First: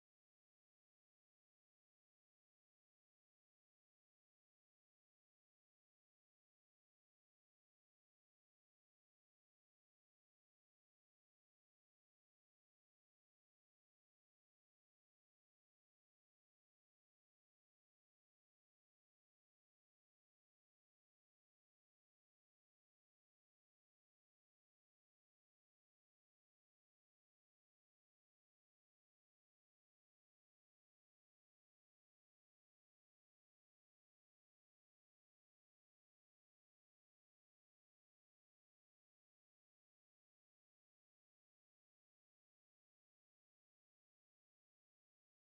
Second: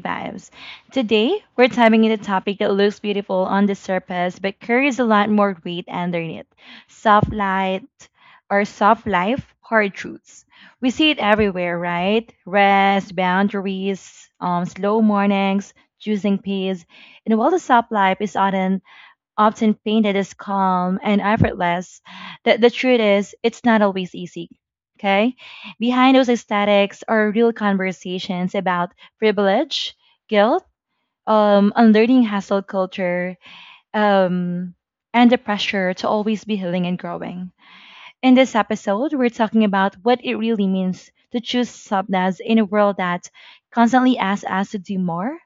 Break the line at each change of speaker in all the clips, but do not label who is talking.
Vibes. Today, we're diving into a topic that looks beautiful on the surface but carries a lot more weight underneath soft light or soft life hard truths. We see it everywhere, right? Rest, boundaries, slow mornings, choosing peace. And while the soft life is often painted as calm and effortless, the truth is it's not always easy. Okay? Behind those aesthetics are real conversations about privilege, guilt, unlearning hustle culture, um, and the pressure to always be healing and growing. In this episode, we're talking about what it really means to choose softness in a world that constantly asks us to do more,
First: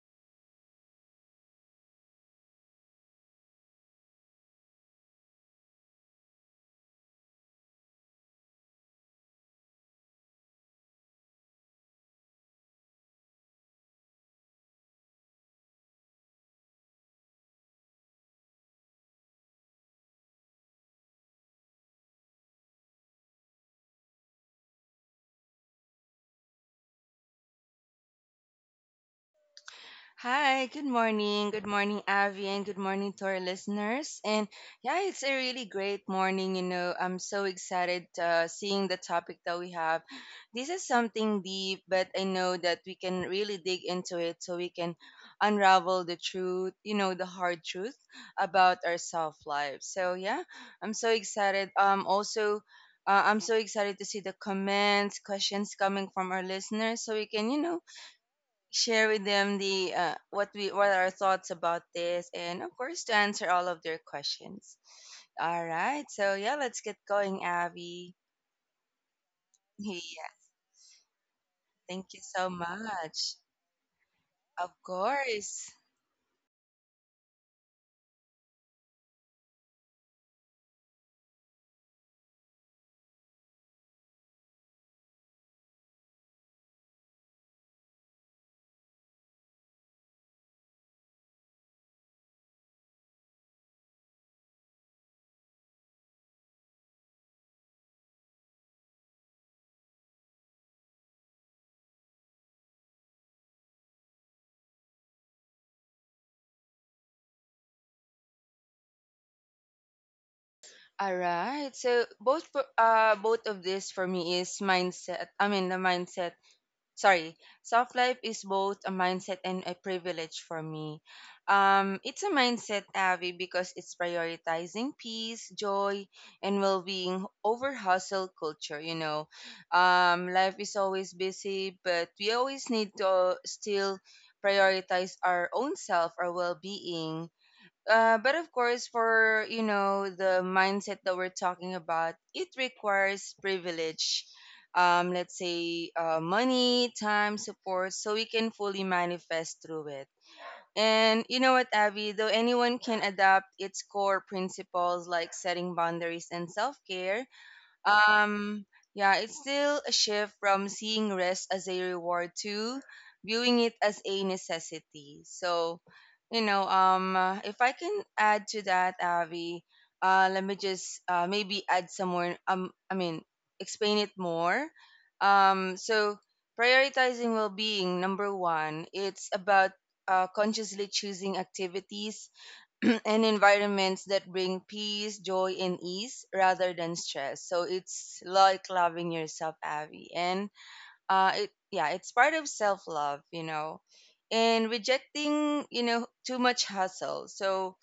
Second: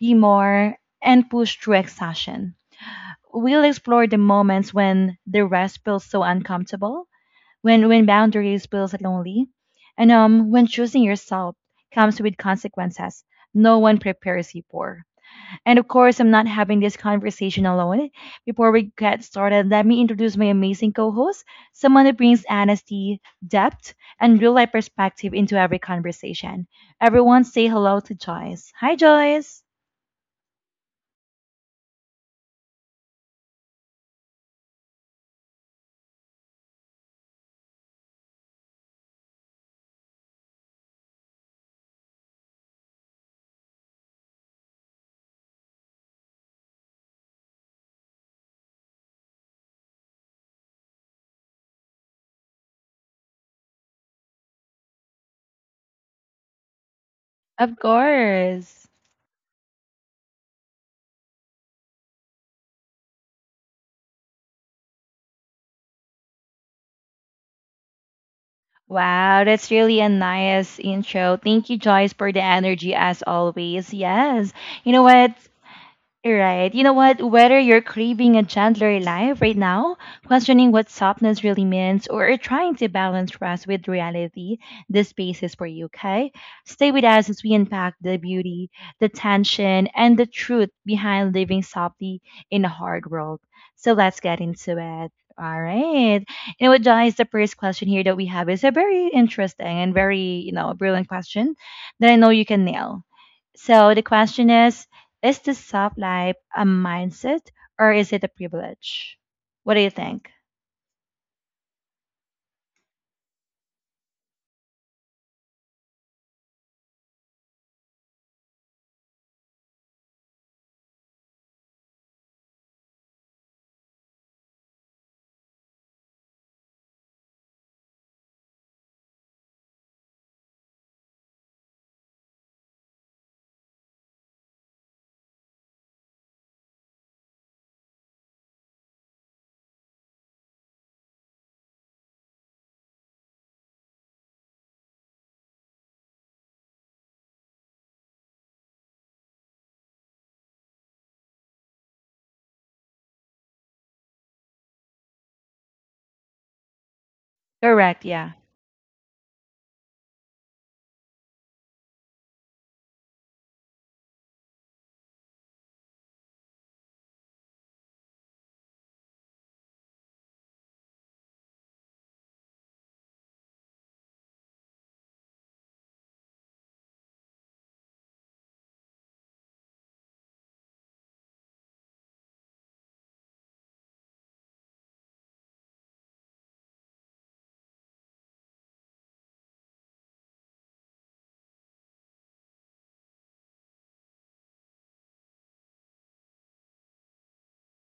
be more, and push through exhaustion. We'll explore the moments when the rest feels so uncomfortable, when boundaries feels lonely, and when choosing yourself comes with consequences no one prepares you for. And of course, I'm not having this conversation alone. Before we get started, let me introduce my amazing co-host, someone who brings honesty, depth, and real-life perspective into every conversation. Everyone, say hello to Joyce. Hi, Joyce.
Hi, good morning. Good morning, Avi, and good morning to our listeners. And yeah, it's a really great morning. You know, I'm so excited seeing the topic that we have. This is something deep, but I know that we can really dig into it so we can unravel the truth, you know, the hard truth about our self life. So yeah, I'm so excited. Also, I'm so excited to see the comments, questions coming from our listeners so we can, you
Of
know,
course.
share with them the what are our thoughts about this, and of course to answer all of their questions. All right, so yeah, let's get going, Abby.
Wow, that's really a
Yeah,
nice intro. Thank you, Joyce,
thank you
for the
so
energy as
much.
always. Yes.
Of
You know what?
course.
Right. You know what? Whether you're craving a gentler life right now, questioning what softness really means, or are trying to balance rest with reality, this space is for you, okay? Stay with us as we unpack the beauty, the tension, and the truth behind living softly in a hard world. So let's get into it. All right. You know what, guys? The first question here that we have is a very interesting and very, you know, brilliant question that I know you can nail. So the question is the soft life a mindset or is it a privilege? What do you think?
All right, so both both of this for me is mindset. I mean the mindset, sorry, self life is both a mindset and a privilege for me. It's a mindset, Avi, because it's prioritizing peace, joy, and well being over hustle culture. You know, life is always busy, but we always need to still prioritize our own self, our well being. But of course, for you know, the mindset that we're talking about, it requires privilege. Let's say money, time, support, so we can fully manifest through it. And you know what, Abby? Though anyone can adapt its core principles like setting boundaries and self care,
Correct. Yeah.
um, yeah, it's still a shift from seeing rest as a reward to viewing it as a necessity. So, you know, if I can add to that, Avi, let me just maybe add some more. I mean, explain it more. So prioritizing well-being, number one, it's about consciously choosing activities and environments that bring peace, joy, and ease rather than stress. So it's like loving yourself, Abby. And it yeah, it's part of self love, you know, and rejecting, you know, too much hustle. So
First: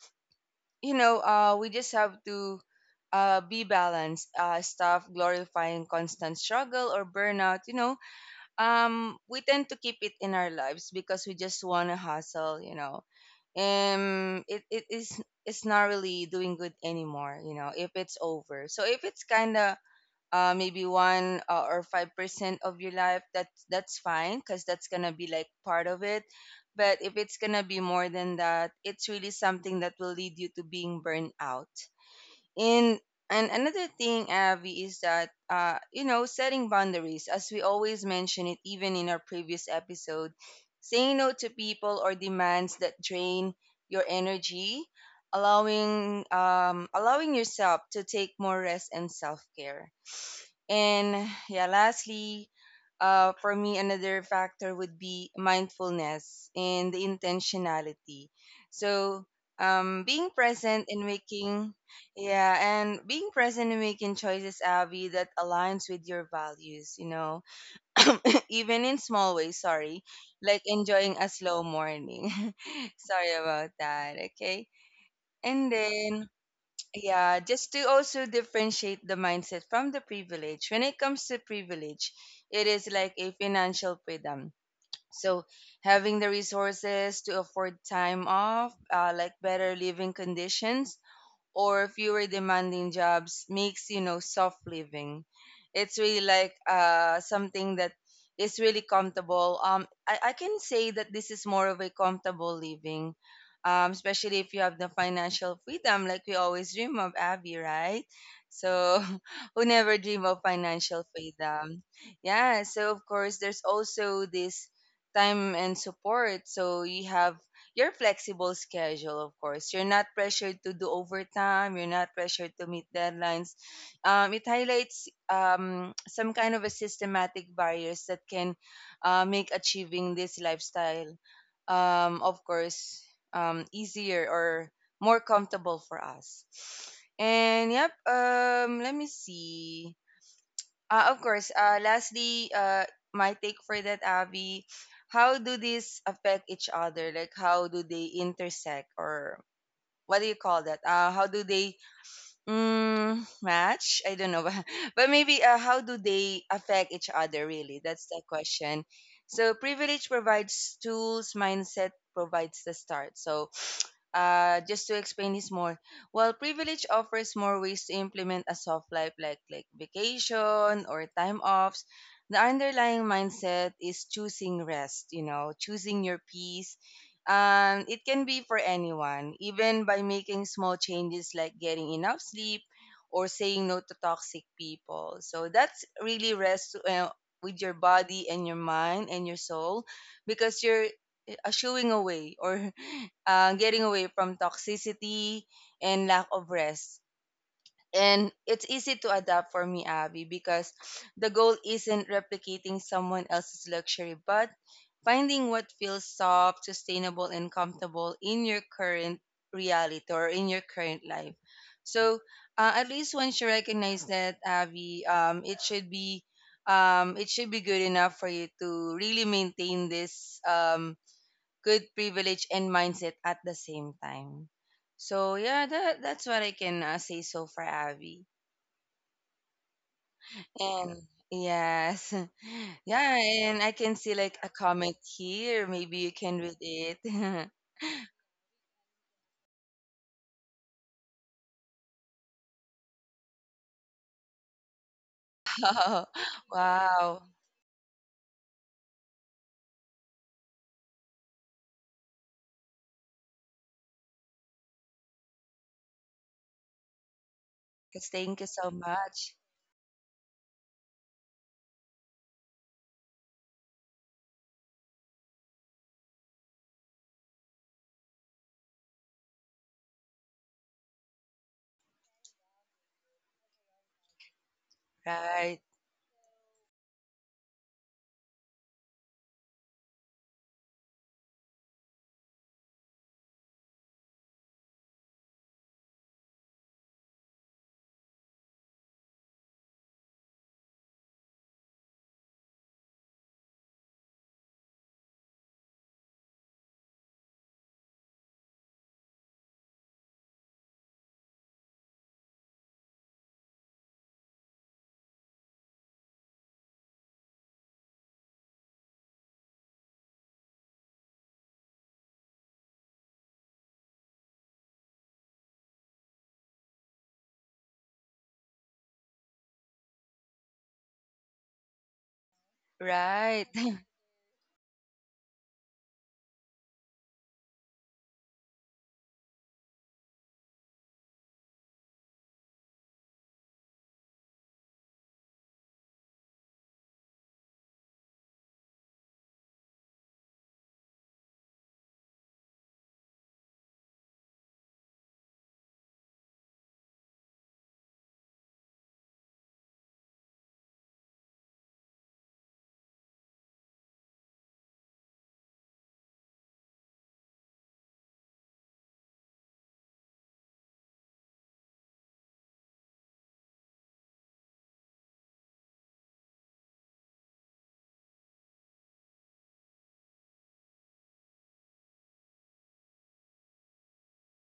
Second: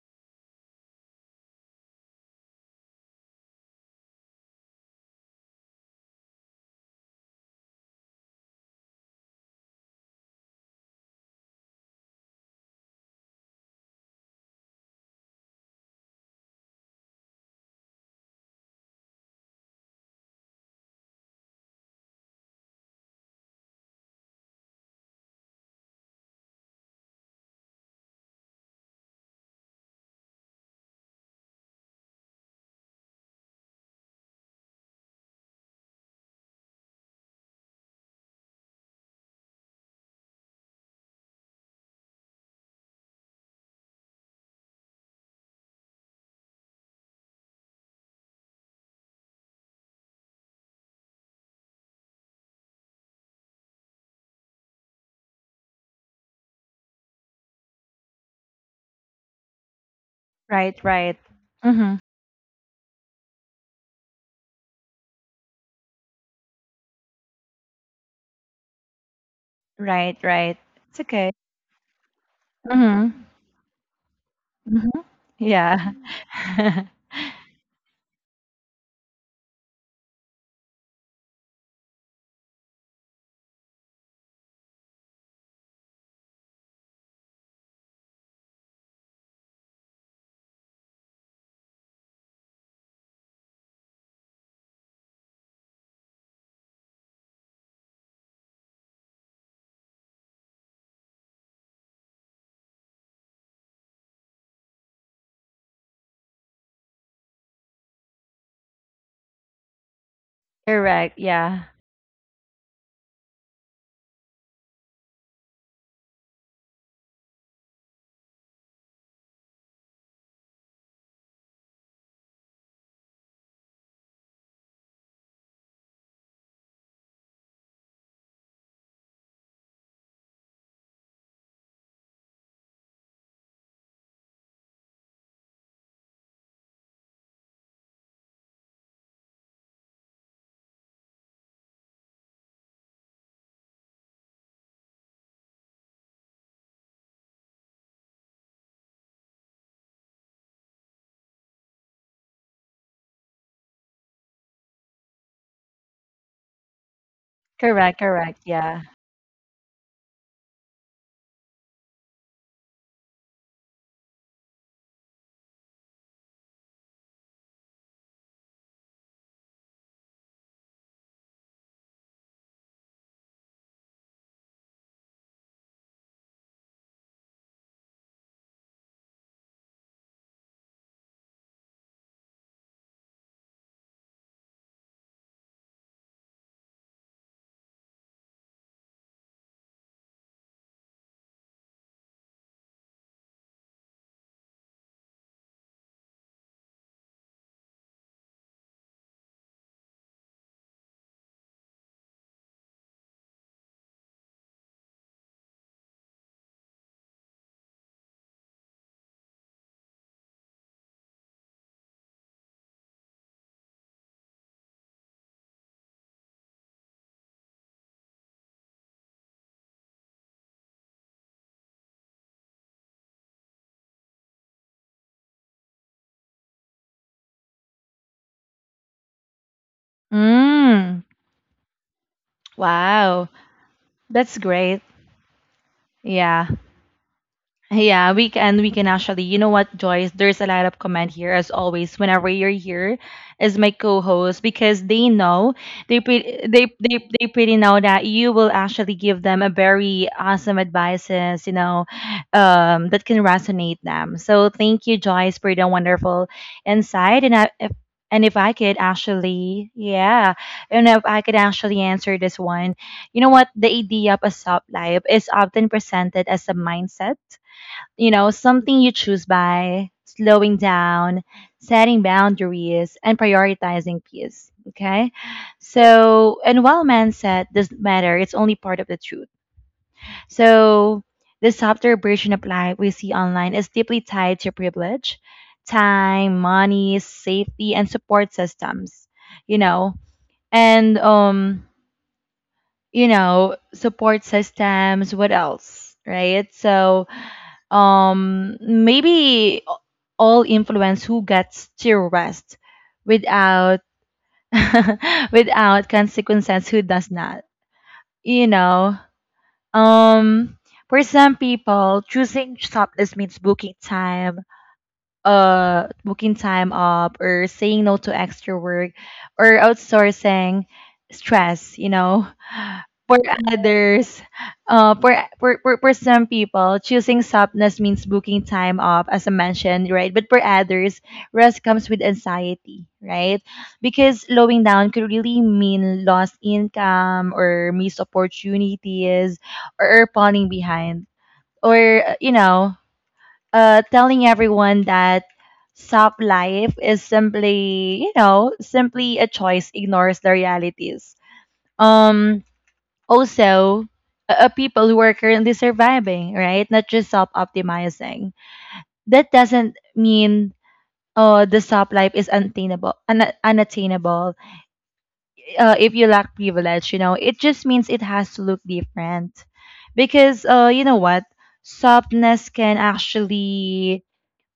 you know, we just have to. Be balanced. Stop glorifying constant struggle or burnout. You know, we tend to keep it in our lives because we just want to hustle, you know. um it, it is it's not really doing good anymore, you know, if it's over. So if it's kind of maybe one or 5% of your life, that's fine because that's gonna be like part of it. But if it's gonna be more than that, it's really something that will lead you to being burned out. And and another thing, Abby, is that you know, setting boundaries, as we always mention it, even in our previous episode, saying no to people or demands that drain your energy, allowing yourself to take more rest and self care. And yeah, lastly, for me, another factor would be mindfulness and the intentionality. So, being
Right.
present in
Right.
making,
Mm-hmm.
yeah, and being present in making choices, Abby, that aligns with your values, you know, even in small ways, sorry,
Right. Right.
like
It's
enjoying a
okay.
slow morning.
Mm-hmm.
Sorry about that, okay?
Mm-hmm.
And
Yeah.
then, yeah, just to also differentiate the mindset from the privilege. When it comes to privilege, it is like a financial freedom. So, having the resources to afford time off, like better living conditions, or fewer demanding jobs, makes, you know, soft living. It's really like something that is really comfortable. I can say that this is more of a comfortable living, especially if you have the financial freedom, like we always dream of, Abby, right? So who never dream of financial
Correct. Yeah.
freedom? Yeah, so of course, there's also this time and support, so you have your flexible schedule, of course. You're not pressured to do overtime. You're not pressured to meet deadlines. It highlights some kind of a systematic barriers that can make achieving this lifestyle, of course, easier or more comfortable for us. And yep, let me see. Of course. Lastly, my take for that, Abby, how do these affect each other? Like, how do they intersect, or what do you call that? How do they, mm, match? I don't know. But maybe how do they affect each other, really?
Correct.
That's the
Correct. Yeah.
question. So, privilege provides tools, mindset provides the start. So, just to explain this more, while privilege offers more ways to implement a soft life, like vacation or time offs, the underlying mindset is choosing rest, you know, choosing your peace. It can be for anyone, even by making small changes like getting enough sleep or saying no to toxic people. So that's really rest, with your body and your mind and your soul, because you're uh, away, or getting away from toxicity and lack of rest. And it's easy to adapt for me, Abby, because the goal isn't replicating someone else's luxury, but finding what feels soft, sustainable, and comfortable in your current reality or in your current life. So, at least once you recognize that, Abby, it should be good enough for you to really maintain this, good privilege and mindset at the same time. So yeah, that's what I can say so far, Abby.
Mm.
And yes, yeah,
Wow.
and I can see
That's
like a
great.
comment here. Maybe you can
Yeah.
read it.
Yeah, we can actually. You know what, Joyce? There's a lot of comment here as always. Whenever you're here, as my co-host, because they know they
Oh,
pre- they they
wow.
they pretty know that you will actually give them a very awesome advices. You know, that can resonate them. So thank you, Joyce, for the wonderful insight.
'Cause
And if
thank you
I
so
could
much.
actually, yeah, and if I could actually answer this one, you know what? The idea of a soft life is often presented as a mindset, you know, something you choose by slowing down, setting boundaries, and prioritizing peace. Okay.
Right,
So, and while mindset doesn't matter, it's only part of the truth. So, the softer version of life we see online is deeply tied to privilege, time, money, safety, and support systems, you know, and, um, you know, support systems, what else, right? So, um, maybe all influence who gets to rest without without consequences, who does not, you know. um for some people, choosing shopless means booking time up, or saying no to extra work, or outsourcing stress, you know. for
right.
others for some people, choosing softness means booking time off, as I mentioned, right? But for others, rest comes with anxiety, right? Because slowing down could really mean lost income or missed opportunities, or falling behind, or you know, telling everyone that soft life is simply, you know, simply a choice ignores the realities. Um, also, people who are currently surviving, right? Not just self optimizing. That doesn't mean the soft life is unattainable. Unattainable. If you lack privilege, you know, it just means it has to look different. Because, you know what? Softness can actually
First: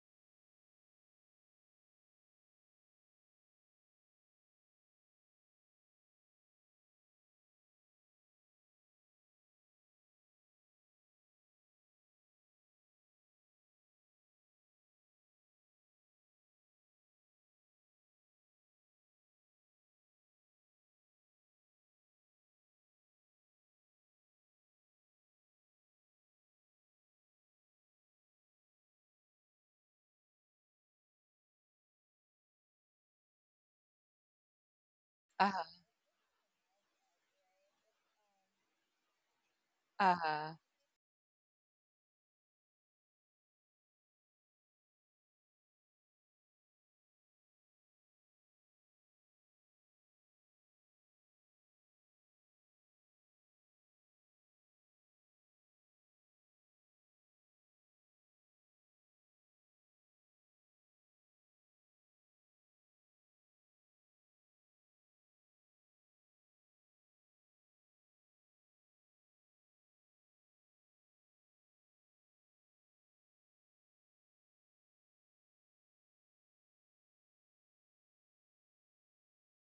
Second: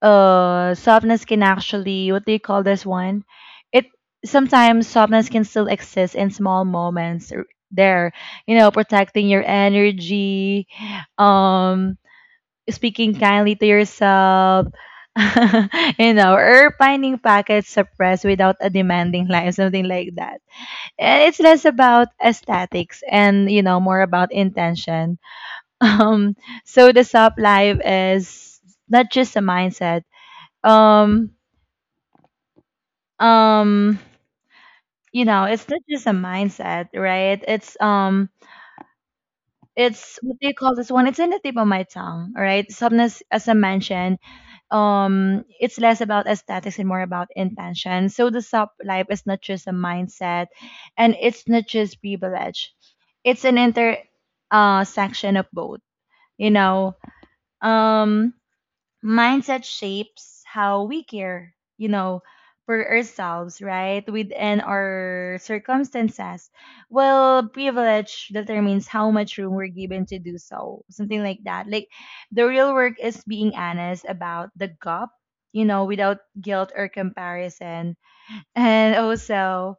Softness can actually, what do you call this one? It sometimes softness can still exist in small moments. R- there You know, protecting your energy, um, speaking kindly to yourself, you know, or finding pockets of rest without a demanding life, something like that. And it's less about aesthetics and, you know, more about intention. Um, so the soft life is not just a mindset. um um you know, it's not
Uh-huh,
just a mindset, right? It's, what do you
uh-huh.
call this one? It's in the tip of my tongue. Right, sometimes, as I mentioned, um, it's less about aesthetics and more about intention. So the sub life is not just a mindset, and it's not just privilege. It's an inter section of both, you know. Um, mindset shapes how we care, you know, for ourselves, right? Within our circumstances. Well, privilege determines how much room we're given to do so, something like that. Like, the real work is being honest about the gap, you know, without guilt or comparison. And also,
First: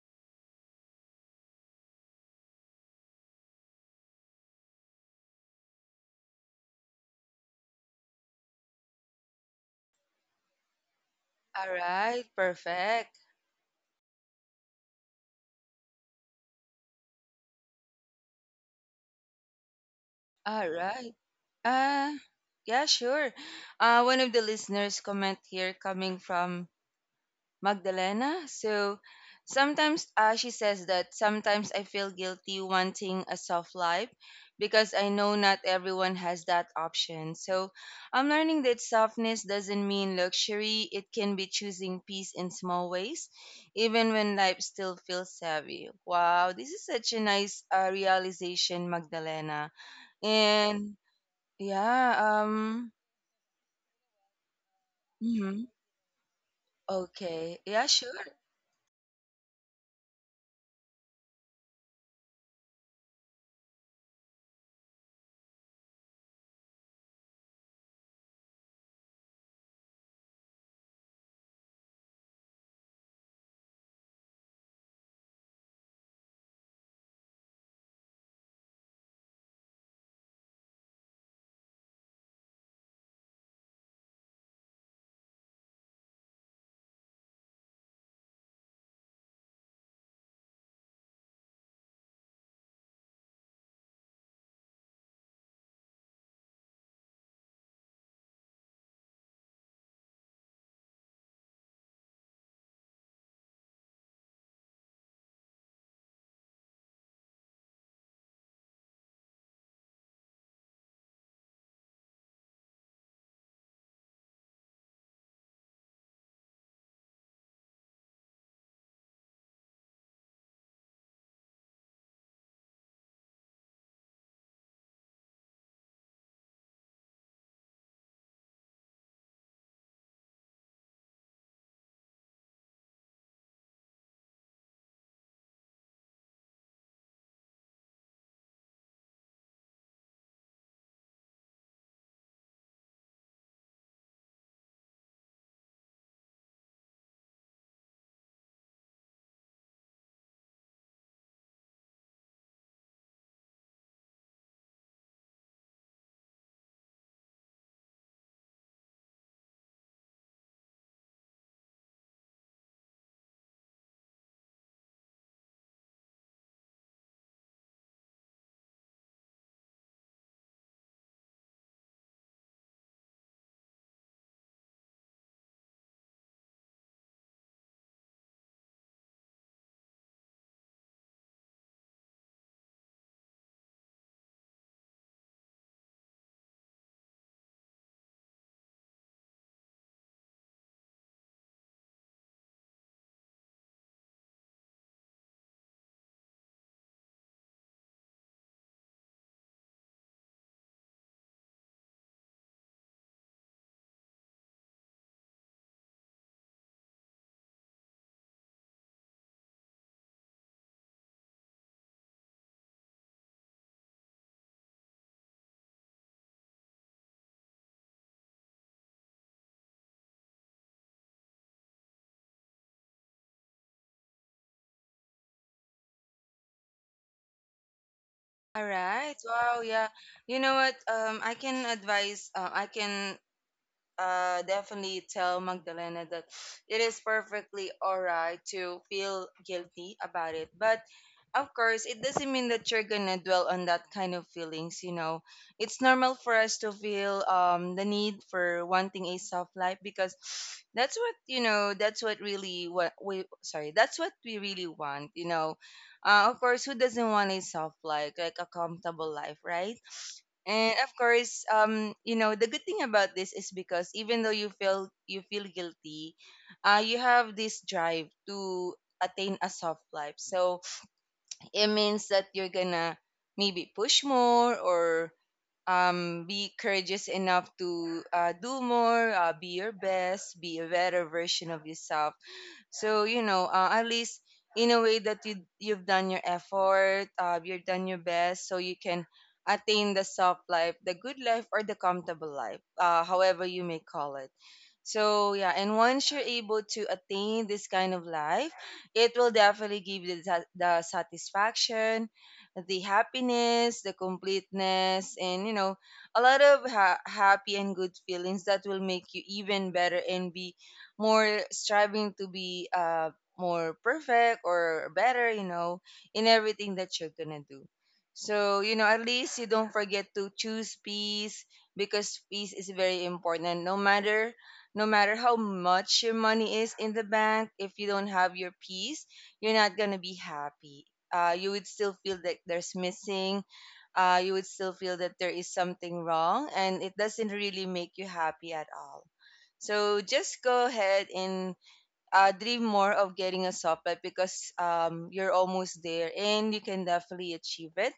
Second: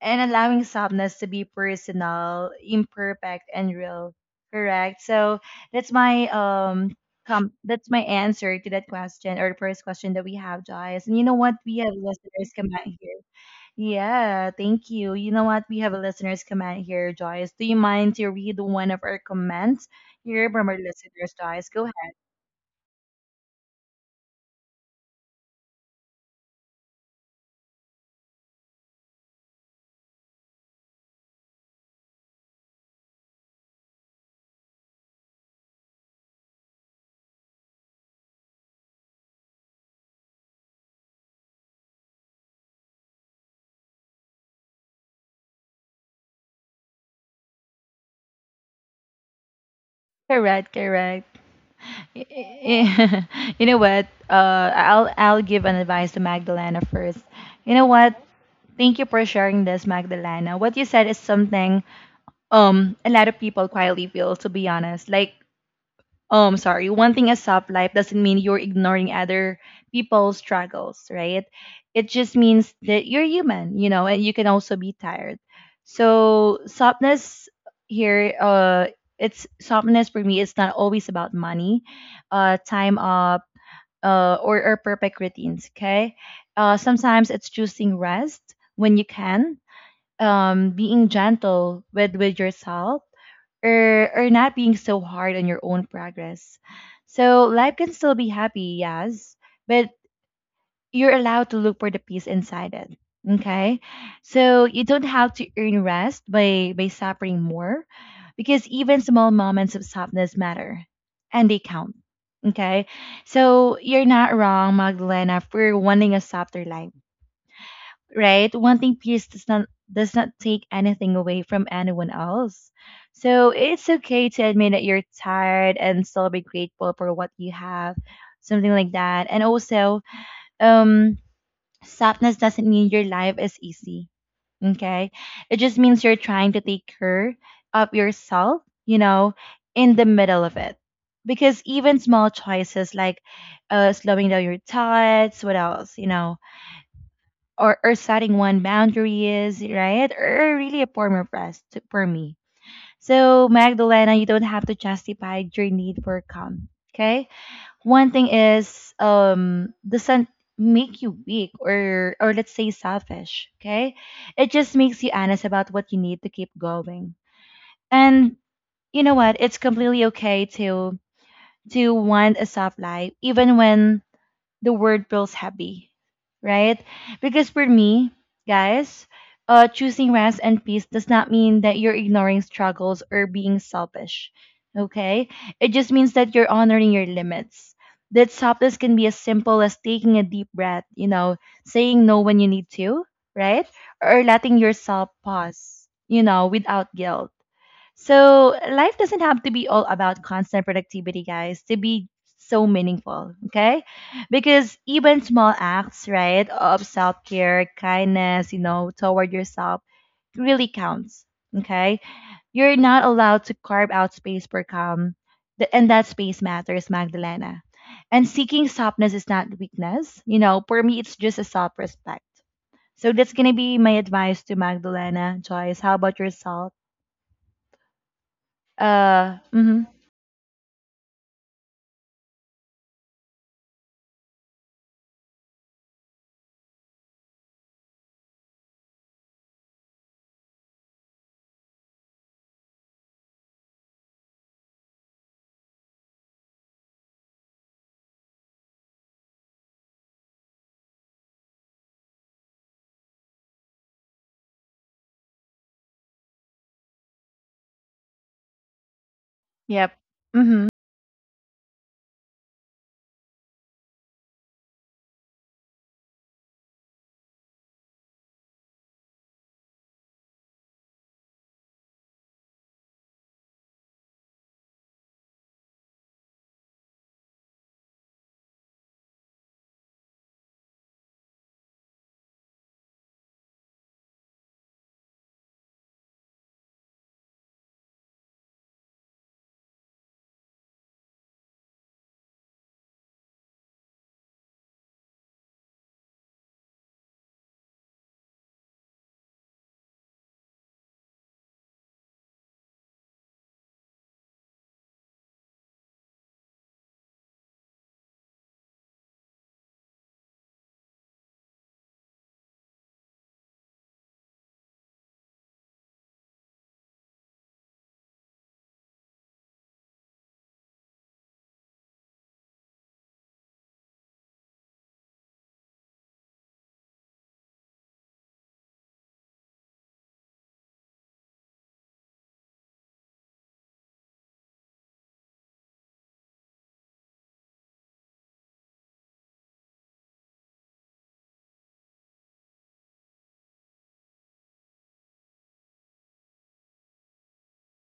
and allowing softness to be personal, imperfect, and real. Correct. So that's my that's my answer to that question, or the first question that we have, guys. And you know what?
All
We have
right,
listeners come out here.
perfect.
Yeah, thank you. You know what? We have a listener's comment here, Joyce. Do you mind to read one of our comments here from
All
our
right.
listeners, Joyce? Go ahead.
Uh, yeah, sure. One of the listeners comment here coming from Magdalena. So sometimes, she says that sometimes I feel guilty wanting a soft life because I know not everyone has that option. So I'm learning that softness doesn't mean luxury, it can be choosing peace in small ways, even when life still feels heavy. Wow, this is such a nice realization, Magdalena.
Correct,
And
correct.
yeah,
Y- y- you know what? I'll give
mhm.
an advice to Magdalena first.
Okay,
You know
yeah,
what?
sure.
Thank you for sharing this, Magdalena. What you said is something, um, a lot of people quietly feel, to be honest. Like, sorry, wanting a soft life doesn't mean you're ignoring other people's struggles, right? It just means that you're human, you know, and you can also be tired. So softness here, it's softness, for me, it's not always about money, time up, or perfect routines, okay? Uh, sometimes it's choosing rest when you can, um, being gentle with yourself, or not being so hard on your own progress. So life can still be happy, yes, but you're allowed to look for the peace inside it, okay? So you don't have to earn rest by suffering more, because even small moments of softness matter and they count, okay? So you're not wrong, Magdalena, for wanting a softer life, right? Wanting peace does not take anything away from anyone else. So it's okay to admit that you're tired and still be grateful for what you have, something like that. And also, um, sadness doesn't mean your life is easy. Okay, it just means you're trying to take care of yourself, you know, in the middle of it. Because even small choices, like, slowing down your thoughts, what else, you know, or setting one boundary is, right? Or really a form of rest to- for me. So Magdalena, you don't have to justify your need for calm. Okay. One thing is, um, doesn't make you weak or let's say selfish. Okay. It just makes you honest about what you need to keep going. And you know what? It's completely okay to want a soft life even when the word feels heavy, right? Because for me, guys, choosing rest and peace does not mean that you're ignoring struggles or being selfish, okay? It just means that you're honoring your limits. That softness can be as simple as taking a deep breath, you know, saying no when you need to, right? Or letting yourself pause, you know, without guilt. So life doesn't have to be all about constant productivity, guys, to be so meaningful, okay? Because even small acts, right, of self care, kindness, you know, toward yourself really counts, okay? You're not allowed to carve out space for calm, and that space matters, Magdalena. And seeking softness is not weakness, you know, for me, it's just a self respect. So that's gonna be my advice to Magdalena, Joyce. How about yourself?
All right. Wow.
Mhm.
Yeah. You know what? I can advise. I can definitely tell Magdalena that it is perfectly alright to feel guilty about it. But of course, it doesn't mean that you're gonna dwell on that kind of feelings. You know, it's normal for us to feel the need for wanting a soft life, because that's what, you know, that's what really what we sorry. that's what we really want. You know, of course, who doesn't want a soft life, like a comfortable life, right?
Yep. Mhm.
And of course, you know, the good thing about this is, because even though you feel guilty, you have this drive to attain a soft life. So it means that you're gonna maybe push more, or be courageous enough to do more, be your best, be a better version of yourself. So you know, at least in a way that you've done your effort, you've done your best, so you can attain the soft life, the good life, or the comfortable life, however you may call it. So yeah, and once you're able to attain this kind of life, it will definitely give you the, the satisfaction, the happiness, the completeness, and you know, a lot of happy and good feelings, that will make you even better and be more striving to be more perfect or better, you know, in everything that you're gonna do. So, you know, at least you don't forget to choose peace, because peace is very important. No matter how much your money is in the bank, if you don't have your peace, you're not gonna be happy. You would still feel that there's missing. You would still feel that there is something wrong, and it doesn't really make you happy at all. So just go ahead and dream more of getting a soft pet, because you're almost there and you can definitely achieve it.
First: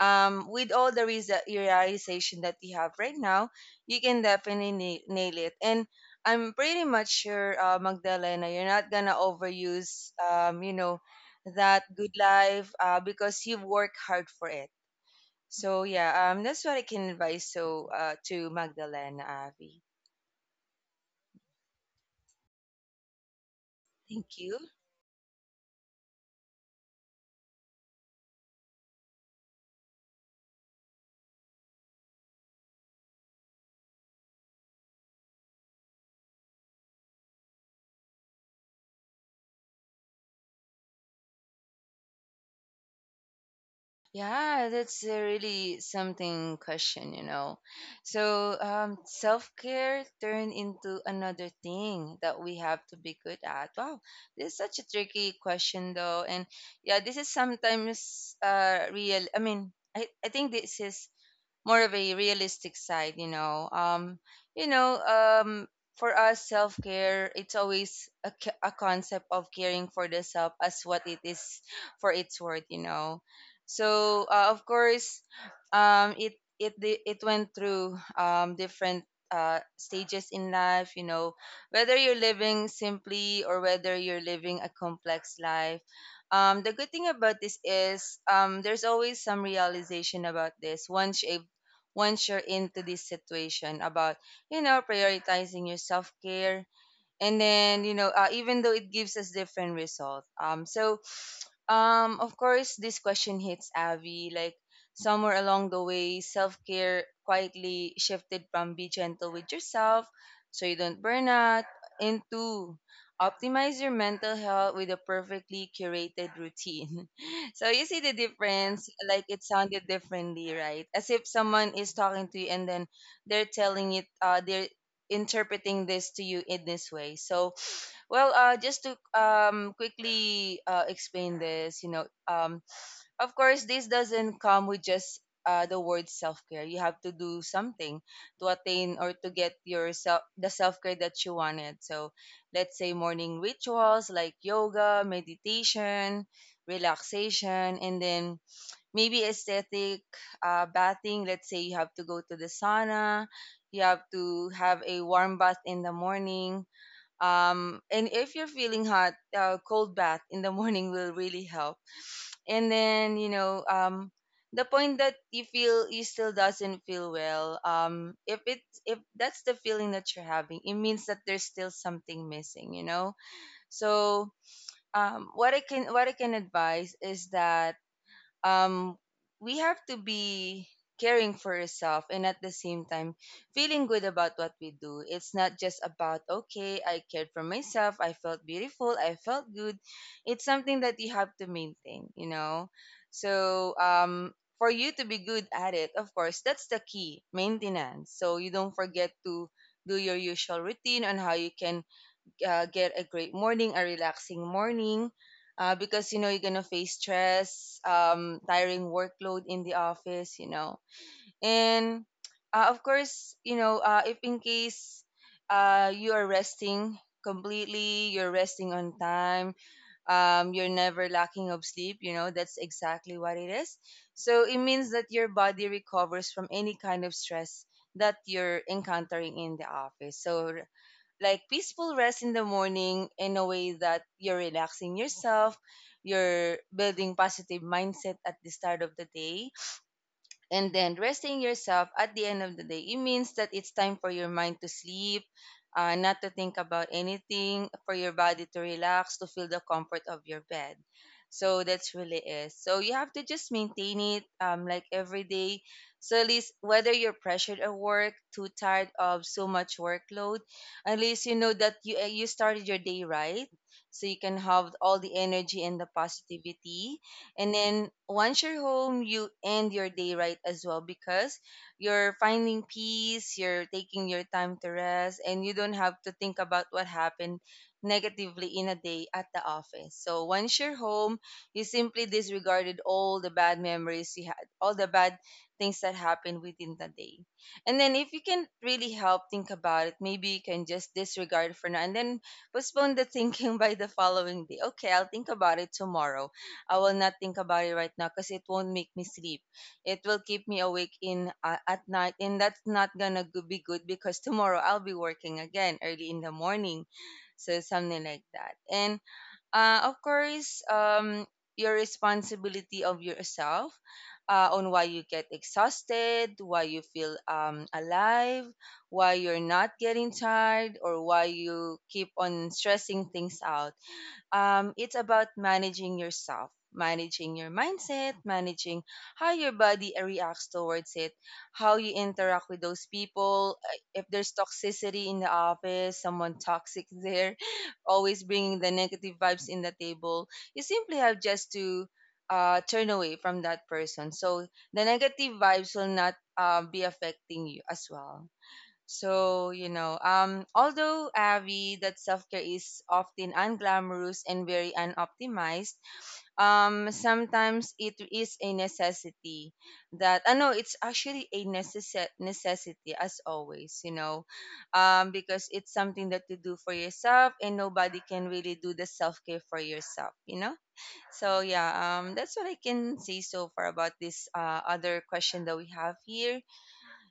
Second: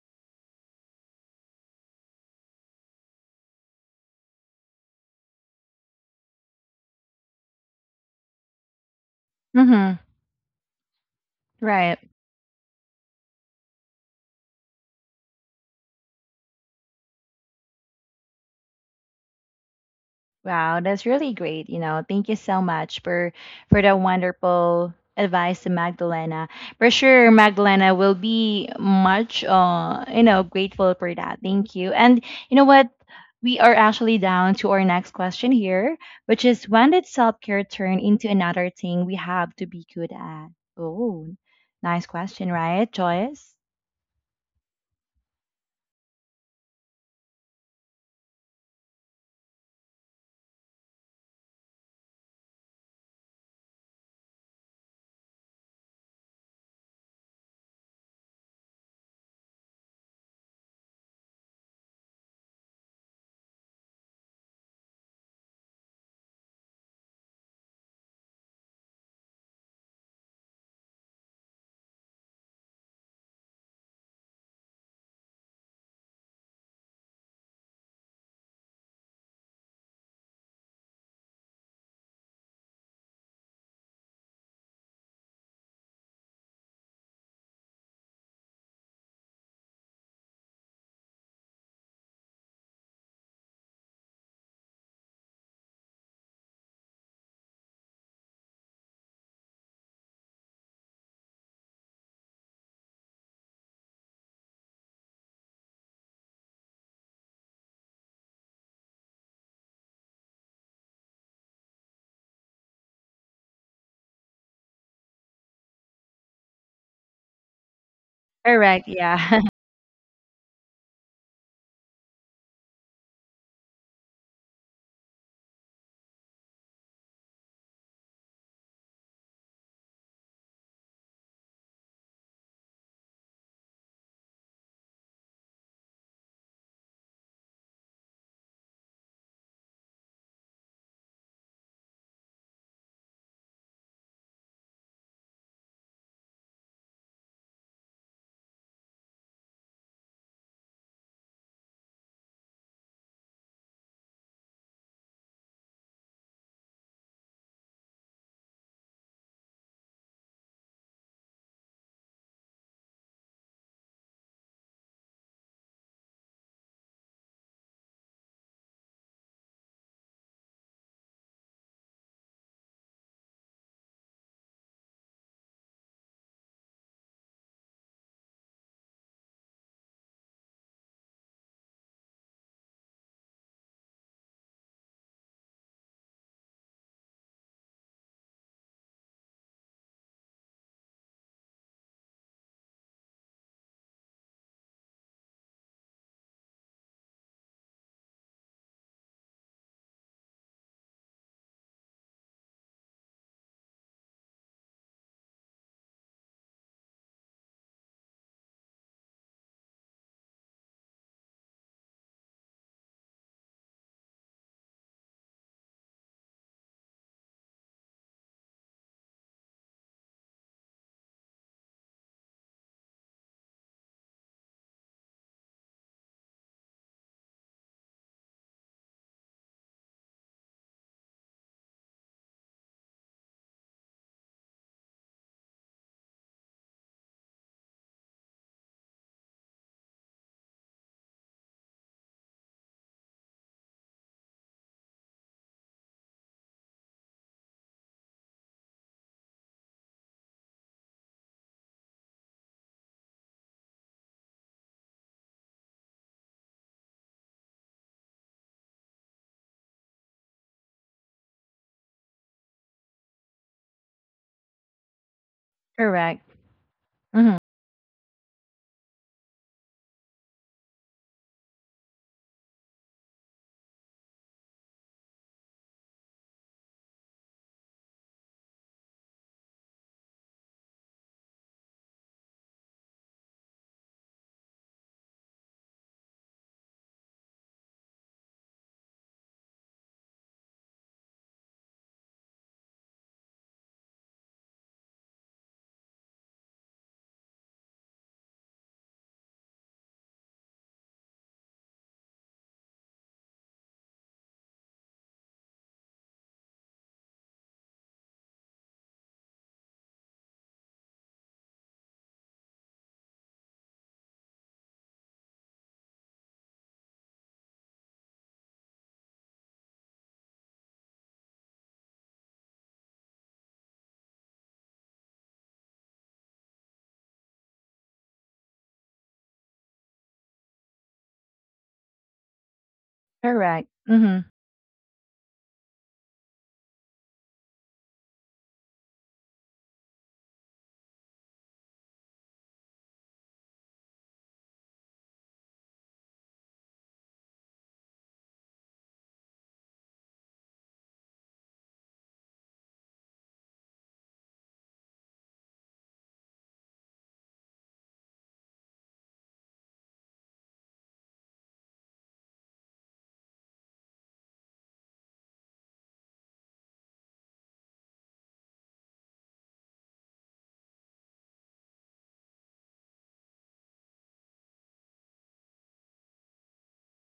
With all the realization that you have right now, you can definitely nail it. And I'm pretty much sure, Magdalena, you're not gonna
Mhm.
overuse, you know, that
Right.
good life, because you've worked hard for it. So yeah, that's what I can advise. So to Magdalena, Avi,
Wow, that's really great, you know. Thank you so much for the
thank you.
wonderful advice to Magdalena. For sure Magdalena will be much, uh, you know, grateful for that. Thank you. And you know what? We are actually down to our next question here, which is, when did self-care turn into another thing we have to be good at? Oh, nice question, right, Joyce?
Yeah, that's a really something question, you know. So, self care turned into another thing that we have to be good at. Wow, this is such a tricky question, though. And yeah, this is sometimes real. I mean, I think this is more of a realistic side, you know. You know, for us, self care, it's always a concept of caring for the self as what it is for its worth, you know. Of course, um, it it went through different stages in life, you know, whether you're living simply or whether you're living a complex life. The good thing about this is, there's always some realization about this once you're into this situation about, you know, prioritizing your self-care, and then, you know, even though it gives us different result, of course, this question hits Avi. Like, somewhere along the way, self care quietly shifted from be gentle with yourself so you don't burn out into optimize your mental health with a perfectly curated routine. So, you see the
Correct,
difference? Like,
yeah.
it sounded differently, right? As if someone is talking to you, and then they're interpreting this to you in this way. So, just to quickly explain this, you know, of course, this doesn't come with just the word self care. You have to do something to attain or to get yourself the self care that you wanted. So, let's say morning rituals like yoga, meditation, relaxation, and then maybe aesthetic bathing. Let's say you have to go to the sauna, you have to have a warm bath in the morning, and if you're feeling hot, cold bath in the morning will really help. And then, you know, the point that you feel you still doesn't feel well, if that's the feeling that you're having, it means that there's still something missing, you know. So, what I can advise is that, um, we have to be caring for yourself and at the same time feeling good about what we do. It's not just about, okay, I cared for myself, I felt beautiful, I felt good. It's something that you have to maintain, you know? So, for you to be good at it, of course, that's the key maintenance. So you don't forget to do your usual routine on how you can get a great morning, a relaxing morning, because you know you're gonna face stress, tiring workload in the office, you know, and of course, you know, if in case you are resting completely, you're resting on time, you're never lacking of sleep, you know, that's exactly what it is. So it means that your body recovers from any kind of stress that you're encountering in the office. So like peaceful rest in the morning in a way that you're relaxing yourself, you're building positive mindset at the start of the day, and then resting yourself at the end of the day, it means that it's time for your mind to sleep, not to think about anything, for your body to relax, to feel the comfort of your bed. So that's really it. So you have to just maintain it, like every day. So at least whether you're pressured at work, too tired of so much workload, at least you know that you started your day right, so you can have all the energy and the
Correct.
positivity.
Mhm.
And then once you're home, you end your day right as well, because you're finding peace, you're taking your time to rest, and you don't have to think about what happened negatively in a day at the office. So once you're home, you simply disregarded all the bad memories you had, all the bad things that happened within the day. And then if you can really help think about it, maybe you can just disregard for now and then postpone the thinking by the following day. Okay, I'll think about it tomorrow. I will not think about it right now because it won't make me sleep. It will keep me awake in at night, and that's not gonna be good because tomorrow I'll be working again early in the morning, so something like that. And of course, your responsibility of yourself on why you get exhausted, why you feel alive, why you're not getting tired, or why you keep on stressing things out, it's about managing yourself, managing your mindset, managing how your body reacts towards it, how you interact with those people.
Correct.
If
Mhm.
there's toxicity in the office, someone toxic there, always bringing the negative vibes in the table, you simply have just to turn away from that person. So the negative vibes will not be affecting you as well. So, you know, although Avi, that self care is often unglamorous and very unoptimized, sometimes it is a necessity that, I know it's actually a necessity as always, you know, because it's something that you do for yourself and nobody can really do the self care for yourself, you know? So, yeah, that's what I can say so far about this other question that we have here.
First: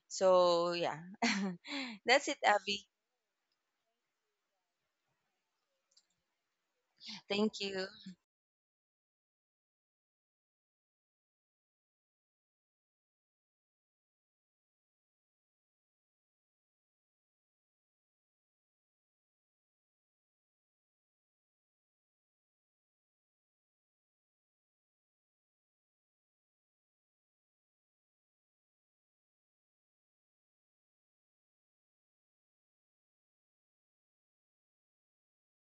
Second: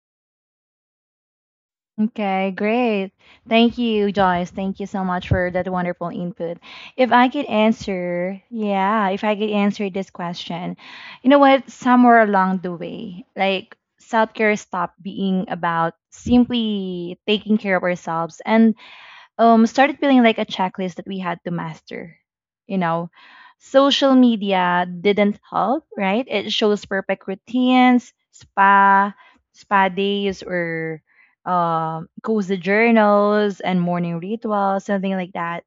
So yeah, that's it,
Okay,
Abby.
great. Thank you, Joyce. Thank you so much for that wonderful input. If I could
Thank you.
answer, yeah, if I could answer this question, you know what? Somewhere along the way, like self care stopped being about simply taking care of ourselves and started feeling like a checklist that we had to master, you know. Social media didn't help, right? It shows perfect routines, spa days, or cozy journals and morning rituals, something like that.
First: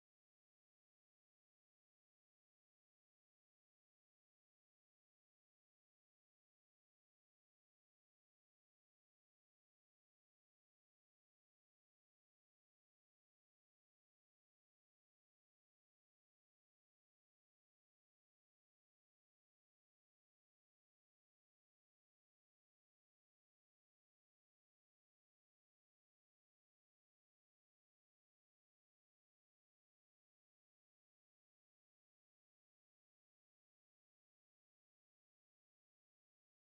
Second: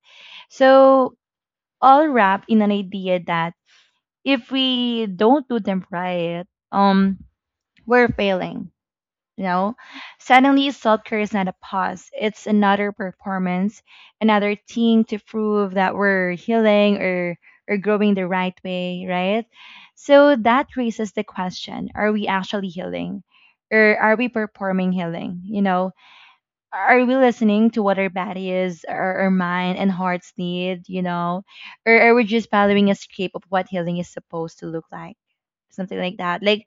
So, all wrapped in an idea that if we don't do them right, um we're failing, you know. Suddenly self care is not a pause, it's another performance, another thing to prove that we're healing or growing the right way, right? So that raises the question, are we actually healing? Or are we performing healing? You know, are we listening to what our body is, our mind and hearts need, you know? Or are we just following a script of what healing is supposed to look like? Something like that. Like,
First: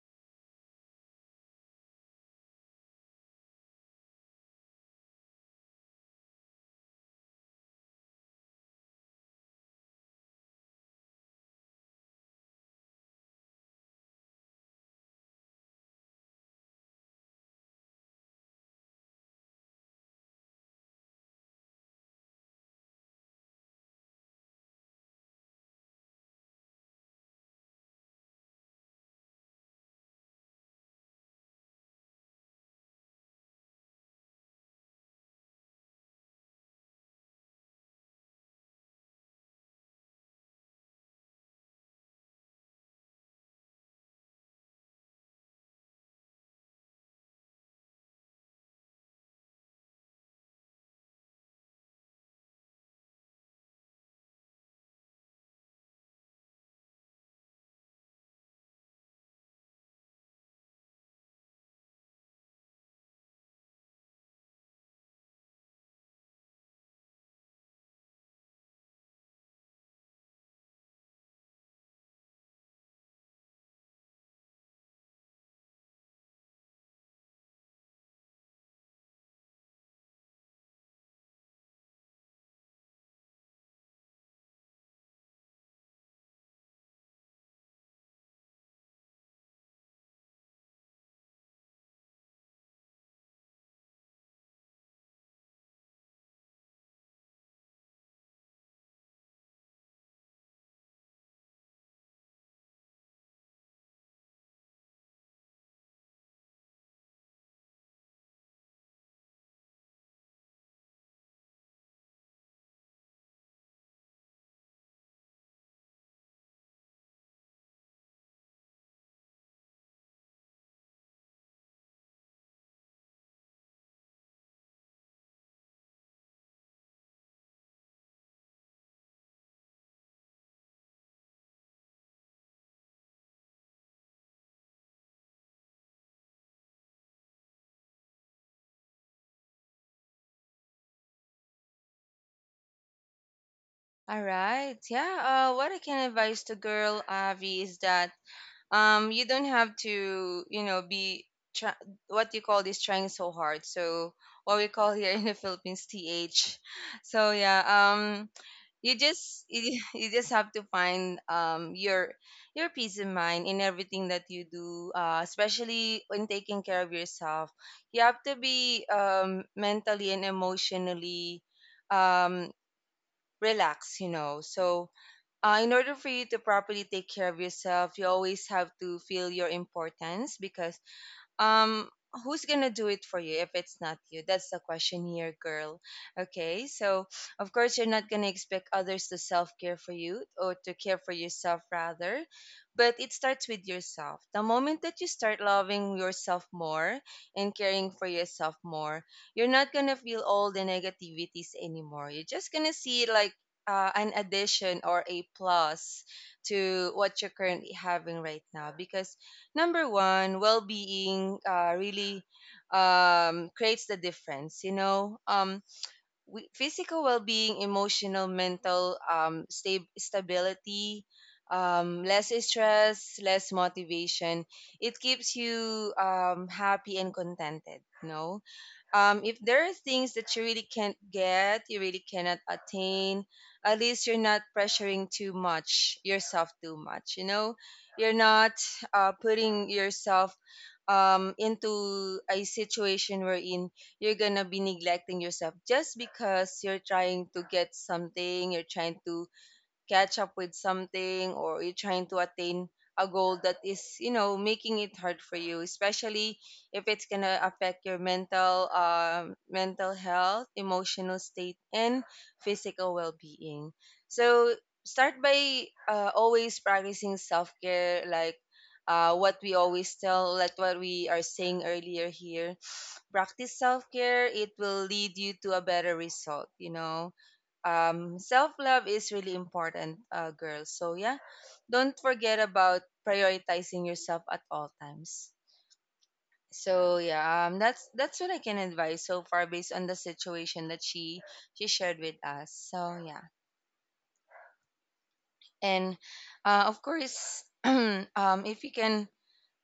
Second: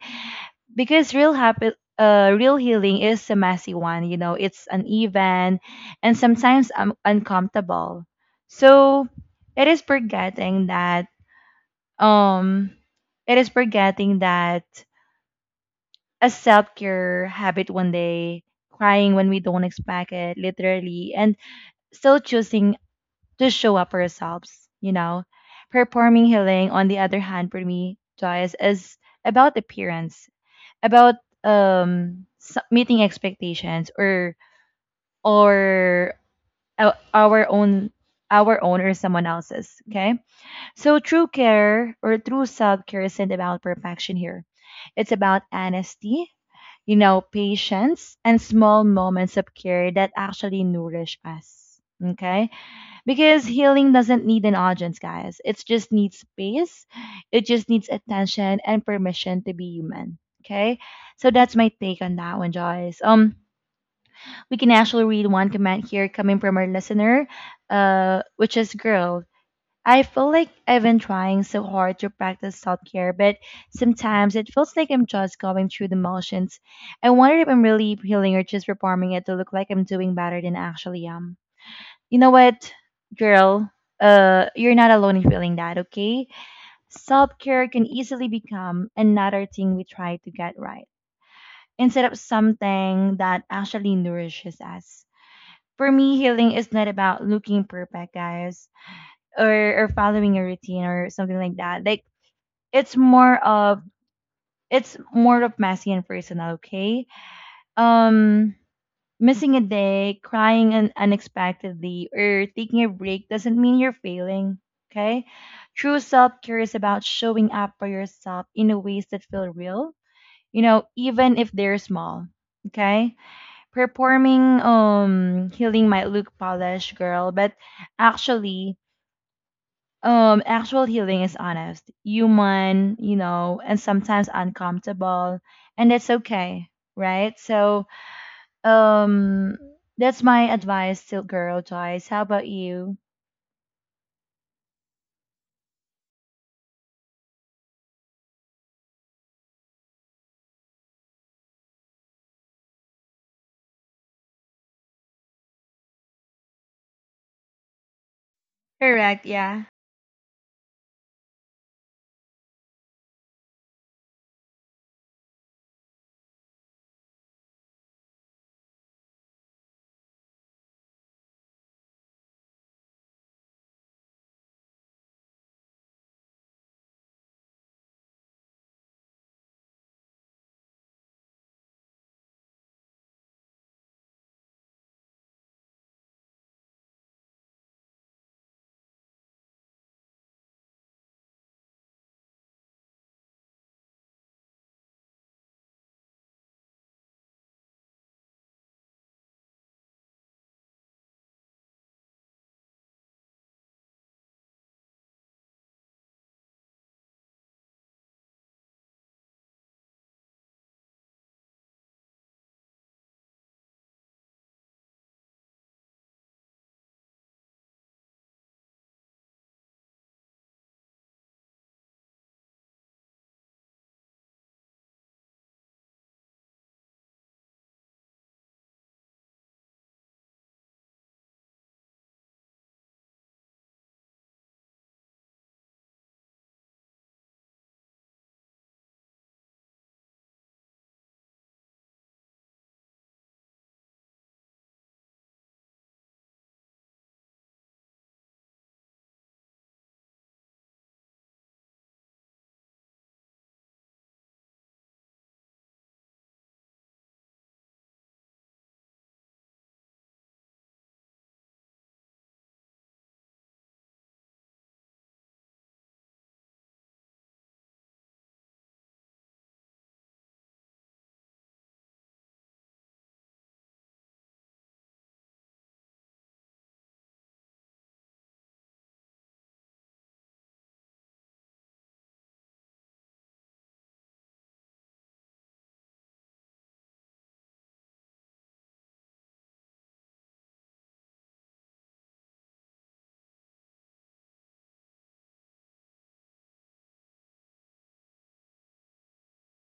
because real healing is a messy one, you know. It's uneven and sometimes uncomfortable. So it is forgetting that um it is forgetting that a self-care habit one day, crying when we don't expect it literally, and still choosing to show up for ourselves, you know. Performing healing, on the other hand, for me, Joyce, is about appearance, about meeting expectations, or or our own or someone else's. Okay, so true care or true self care isn't about perfection here. It's about honesty, you know, patience and small moments of care that actually nourish us. Okay, because healing doesn't need an audience, guys. It just needs space. It just needs attention and permission to be human. Okay, so that's my take on that one, Joyce. We can actually read one comment here coming from our listener, which is, girl. I feel like I've been trying so hard to practice self care, but sometimes it feels like I'm just going through the motions. I wonder if I'm really healing or just performing it to look like I'm doing better than I actually am. You know what, girl? You're not alone in feeling that, okay? Self care can easily become another thing we try to get right instead of something that actually nourishes us. For me, healing is not about looking perfect, guys, or following a routine or something like that. Like, it's more of it's more of messy and personal, okay? Um, Missing a day, crying unexpectedly, or taking a break doesn't mean you're failing. Okay? True self care is about showing up for yourself in a ways that feel real, you know, even if they're small. Okay? Performing healing might look polished, girl, but actually, actual healing is honest, human, you know, and sometimes uncomfortable, and it's okay, right? So um, that's my advice to girl Joyce. How about you?
All right. Yeah. What I can advise the girl, Avi, is that you don't have to, you know, be try, what you call this, trying so hard. So what we call here in the Philippines, th so yeah, um you
Correct.
just
Yeah.
you just have to find your peace of mind in everything that you do, especially when taking care of yourself. You have to be mentally and emotionally um relaxed, you know. So, in order for you to properly take care of yourself, you always have to feel your importance, because um who's gonna do it for you if it's not you? That's the question here, girl. Okay, so of course you're not gonna expect others to self-care for you, or to care for yourself rather. But it starts with yourself. The moment that you start loving yourself more and caring for yourself more, you're not gonna feel all the negativities anymore. You're just gonna see it like an addition or a plus to what you're currently having right now, because number one, well being really creates the difference. You know, physical well-being, emotional, mental, stability, less stress, less motivation, it keeps you happy and contented, you know. If there are things that you really can't get, you really cannot attain, at least you're not pressuring too much yourself too much, you know. You're not putting yourself into a situation wherein you're gonna to to. Be neglecting yourself just because you're trying get something. You're trying to catch up with something, or you're trying to attain a goal that is, you know, making it hard for you, especially if it's going to affect your mental, mental health, emotional state, and physical well-being. So start by always practicing self-care. Like, what we always tell like what we are saying earlier here, practice self-care, it will lead you to a better result, you know. Self love is really important, girls. So yeah, don't forget about prioritizing yourself at all times. So yeah, that's what I can advise so far based on the situation that she shared with us. So yeah, and of course, if you can,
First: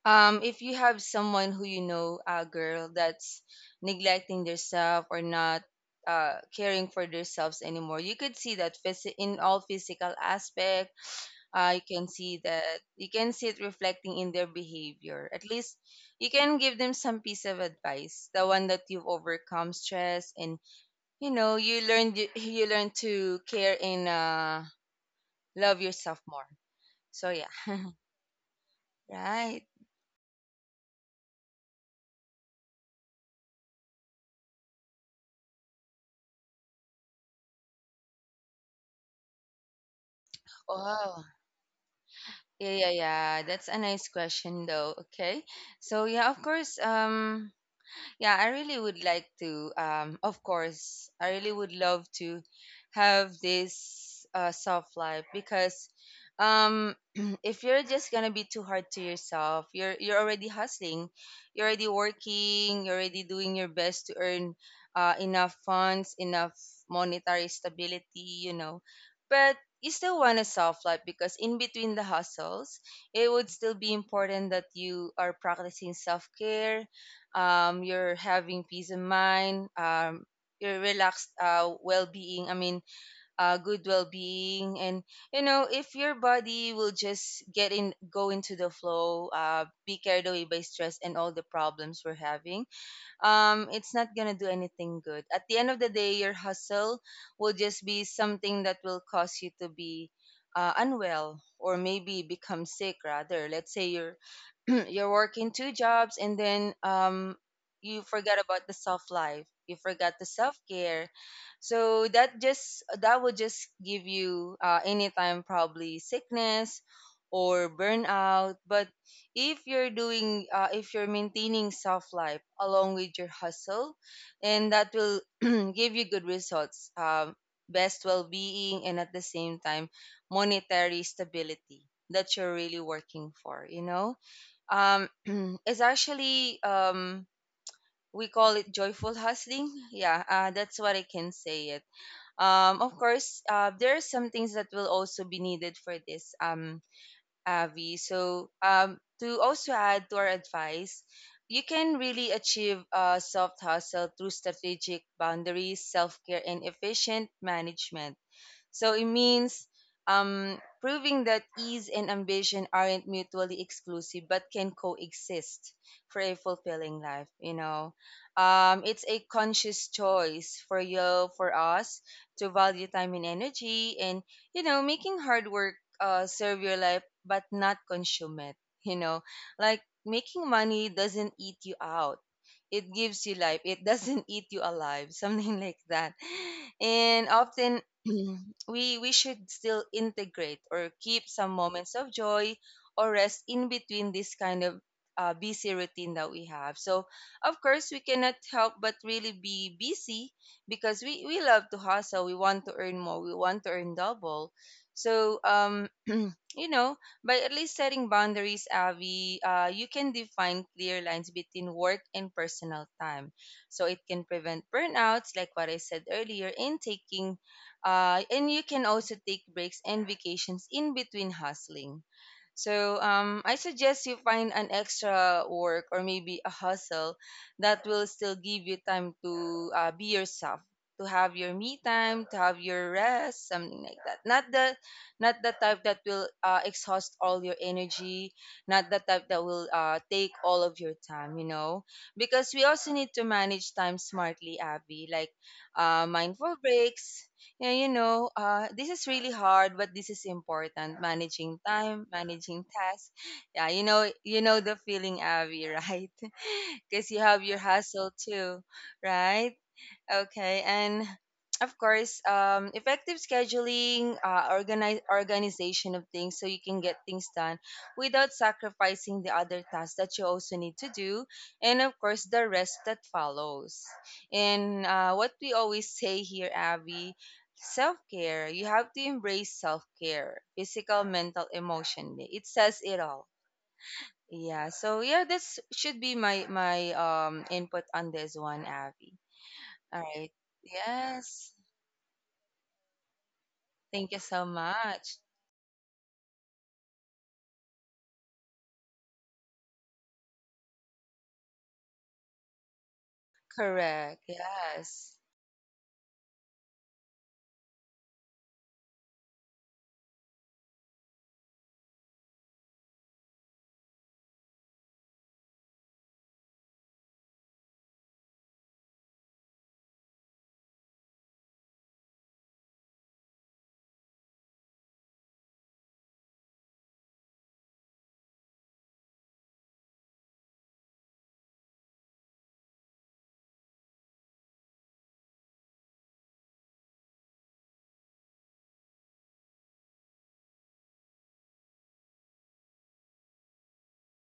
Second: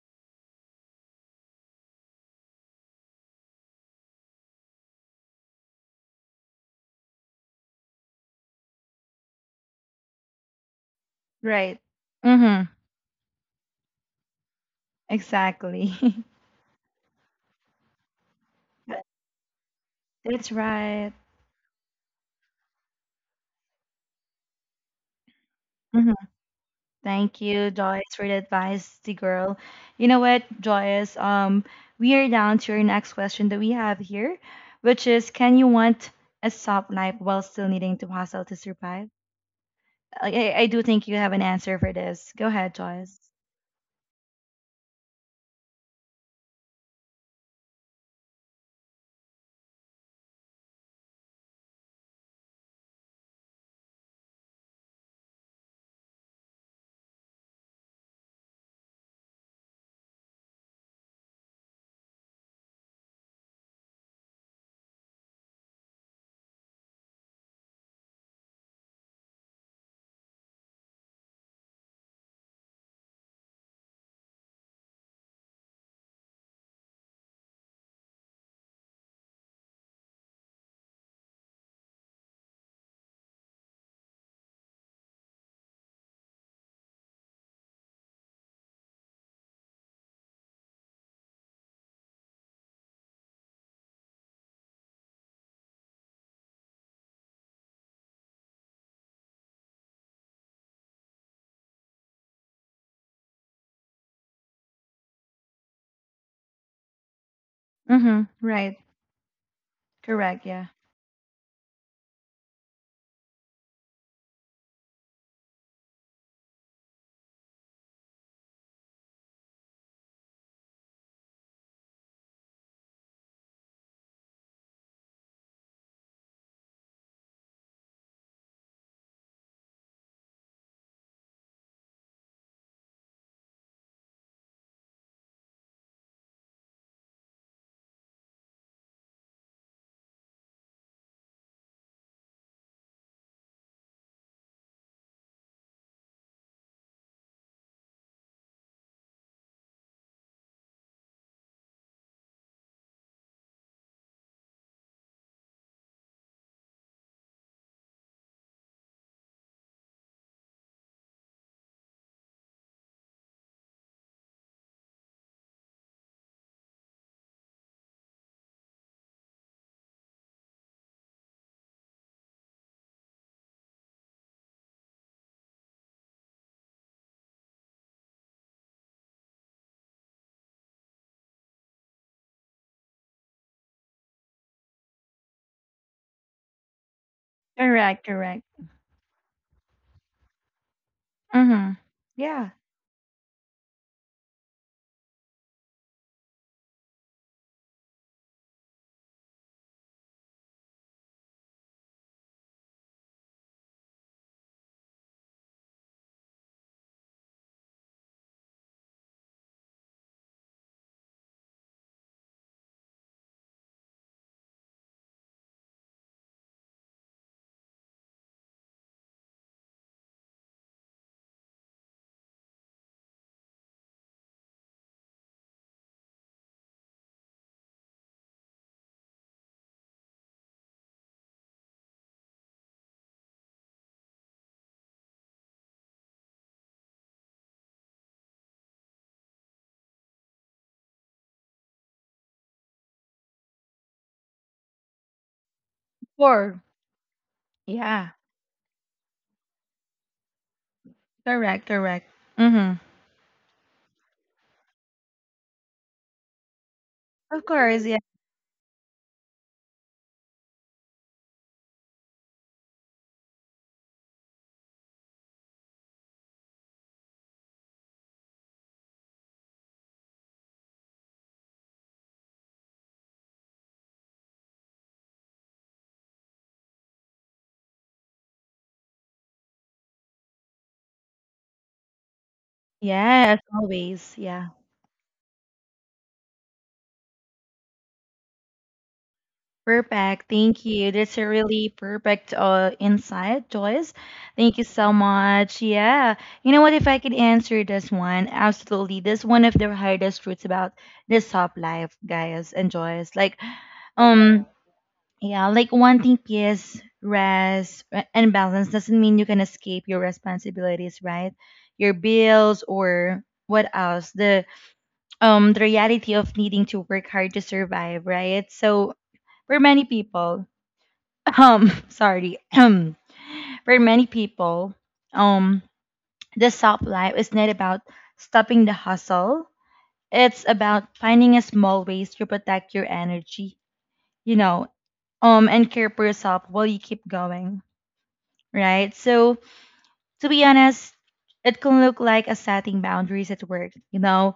if you have someone who, you know, a girl that's neglecting themselves or not caring for themselves anymore, you could see that in all physical aspect,
Right.
I can see that,
Mm-hmm.
you can see it reflecting in their behavior. At least
Exactly.
you can give them some piece of advice, the one that
That-
you've overcome stress
That's
and
right.
you know you learned, you learn to care and love
Mm-hmm.
yourself more. So
Thank
yeah,
you, Joyce, for the advice, the girl.
right.
You know what, Joyce? We are down to your next question that we have here, which is, can you want a soft life while still needing to hustle to survive? I do think you
Oh,
have an answer for this. Go
yeah,
ahead,
yeah,
Joyce.
yeah. That's a nice question though. Okay, so yeah, of course. Yeah, I really would like to. Of course, I really would love to have this soft life because, um, if you're just gonna be too hard to yourself, you're already hustling, you're already working, you're already doing your best to earn enough funds, enough monetary stability, you know, but you still want a soft life because in between the hustles, it would still be important that you are practicing self care, you're having peace of mind, your relaxed well-being. I mean, good well-being, and you know, if your body will just go into the flow, be carried away by stress and all the problems we're having, it's not gonna do anything good. At the end of the day, your hustle will just be something that will cause you to be unwell or maybe become sick. Rather, let's say you're you're working two jobs and then you
Mm-hmm.
forgot about the
Right.
self life. You forgot the
Correct.
self
Yeah.
care. So that would just give you anytime probably sickness or burnout. But if you're doing if you're maintaining self life along with your hustle, and that will give you good results, best well-being, and at the same time monetary stability that you're really working for, you know. um, it's actually we call it joyful hustling, yeah. That's what I can say it. Of course, there are some things that will also be needed for this, Avi. So, to also add to our advice, you can really achieve a soft hustle through strategic boundaries, self care, and efficient management. So it means, proving that ease and ambition aren't mutually exclusive but can coexist for a fulfilling life. You know, it's a conscious choice for you, for us, to value time and energy, and you know, making hard work serve your life but not consume it. You know, like making money doesn't eat you out, it gives you life, it doesn't eat you alive something like that. And often
Correct. Correct.
Mhm. we should still integrate or keep some
Mm-hmm.
moments of
Yeah.
joy or rest in between this kind of busy routine that we have. So of course we cannot help but really be busy, because we love to hustle, we want to earn more, we want to earn double. So um, you know, by at least setting boundaries, Avi, you can define clear lines between work and personal time, so it can prevent burnouts like what I said earlier in taking. And you can also take breaks and vacations in between hustling. So I suggest you find an extra work or maybe a hustle that will still give you time to be yourself, to have your me time, to have your rest, something like that. Not the not the type that will exhaust all your energy, not the type that will take all of your time, you know. Because we also need to manage time smartly, Abby, like mindful
Sure.
breaks, yeah, you
Yeah.
know, this is really hard, but this is important. Managing
Correct. Correct.
time, managing
Mm-hmm.
tasks. Yeah, you know the feeling, Abby, right? Because you have
Of
your
course. Yeah.
hustle too, right? Okay, and of course, effective scheduling, organize organization of things so you can get things done without sacrificing the other tasks that you also need to do, and of course the rest that follows. And what we always say here, Abby, self care. You have to embrace self care, physical, mental, emotionally. It says it all.
Yes. Always. Yeah.
Yeah. So yeah, this should be my my input on this one, Abby. All
Perfect.
right.
Thank you. That's a
Yes.
really perfect insight, Joyce.
Thank you so
Thank you so
much.
much. Yeah. You know what? If I could answer this one, absolutely. That's one of the hardest truths about this top life, guys and Joyce. Like,
Correct.
um,
Yes.
yeah, like wanting peace, rest, and balance doesn't mean you can escape your responsibilities, right? Your bills or what else? The the reality of needing to work hard to survive, right? So for many people, sorry, for many people, um, the soft life is not about stopping the hustle. It's about finding a small ways to protect your energy, you know, and care for yourself while you keep going, right? So to be honest, it can look like a setting boundaries at work, you know,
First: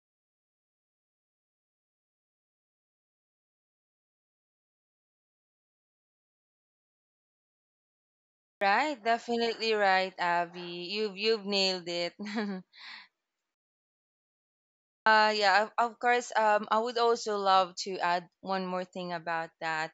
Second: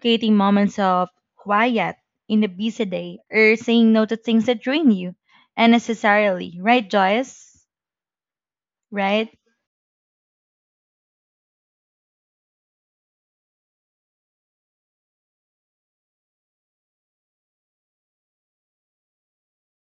creating moments of quiet in a busy day, or saying no to things that drain you unnecessarily, right, Joyce?
Right.
Right?
Definitely right, Abby. You've nailed it. Yeah, of course. I would also love to add one more thing about that.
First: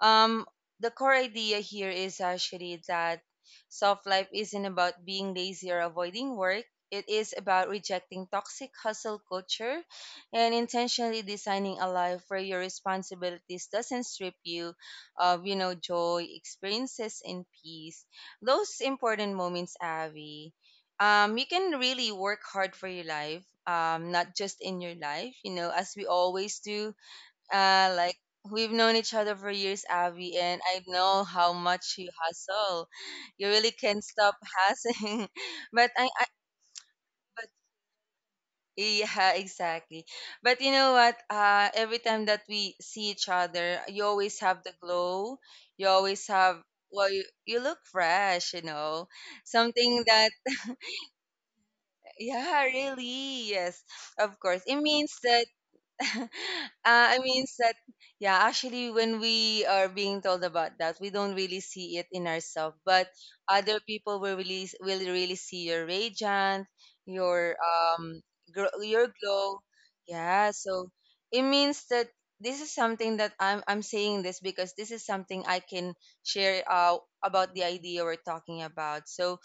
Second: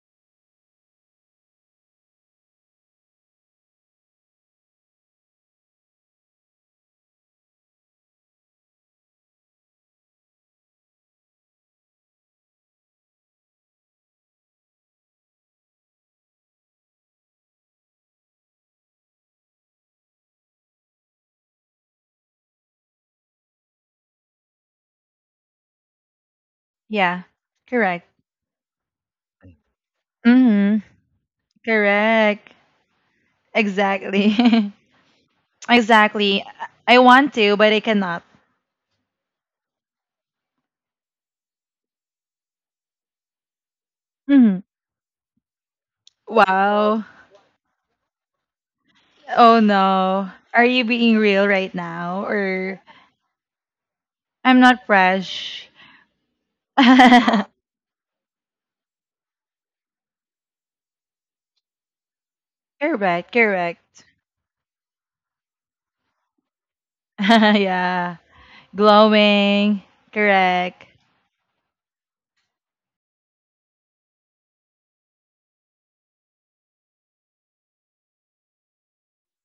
Um, the core idea here is actually that soft life isn't about being lazy or avoiding work. It is about rejecting toxic hustle culture and intentionally designing a life where your responsibilities doesn't strip you of, you know, joy, experiences, and peace. Those important moments, Avi, you can really work hard for your life, not just in your life, you know, as we always do.
Yeah, correct.
Like, we've known each other for years, Abby, and I
Mm-hmm.
know how much you
Correct.
hustle. You really can't stop
Exactly.
hustling. But I,
Exactly. I want
but
to, but I cannot.
yeah, exactly. But you know what? Every time that we see each other, you always
Hmm.
have the glow. You always have,
Wow.
well, you look fresh, you know,
Oh
something
no.
that.
Are you being real right now?
Yeah,
Or
really. Yes, of
I'm
course. It
not
means that,
fresh.
it means that, yeah, actually, when we are being told about that, we don't really see it in ourselves, but
Correct,
other
correct.
people will really see your radiant, your,
Yeah.
your glow.
Glowing.
Yeah,
Correct.
so it means that this is something that I'm saying this because this is something I can share, about the idea we're talking about. So,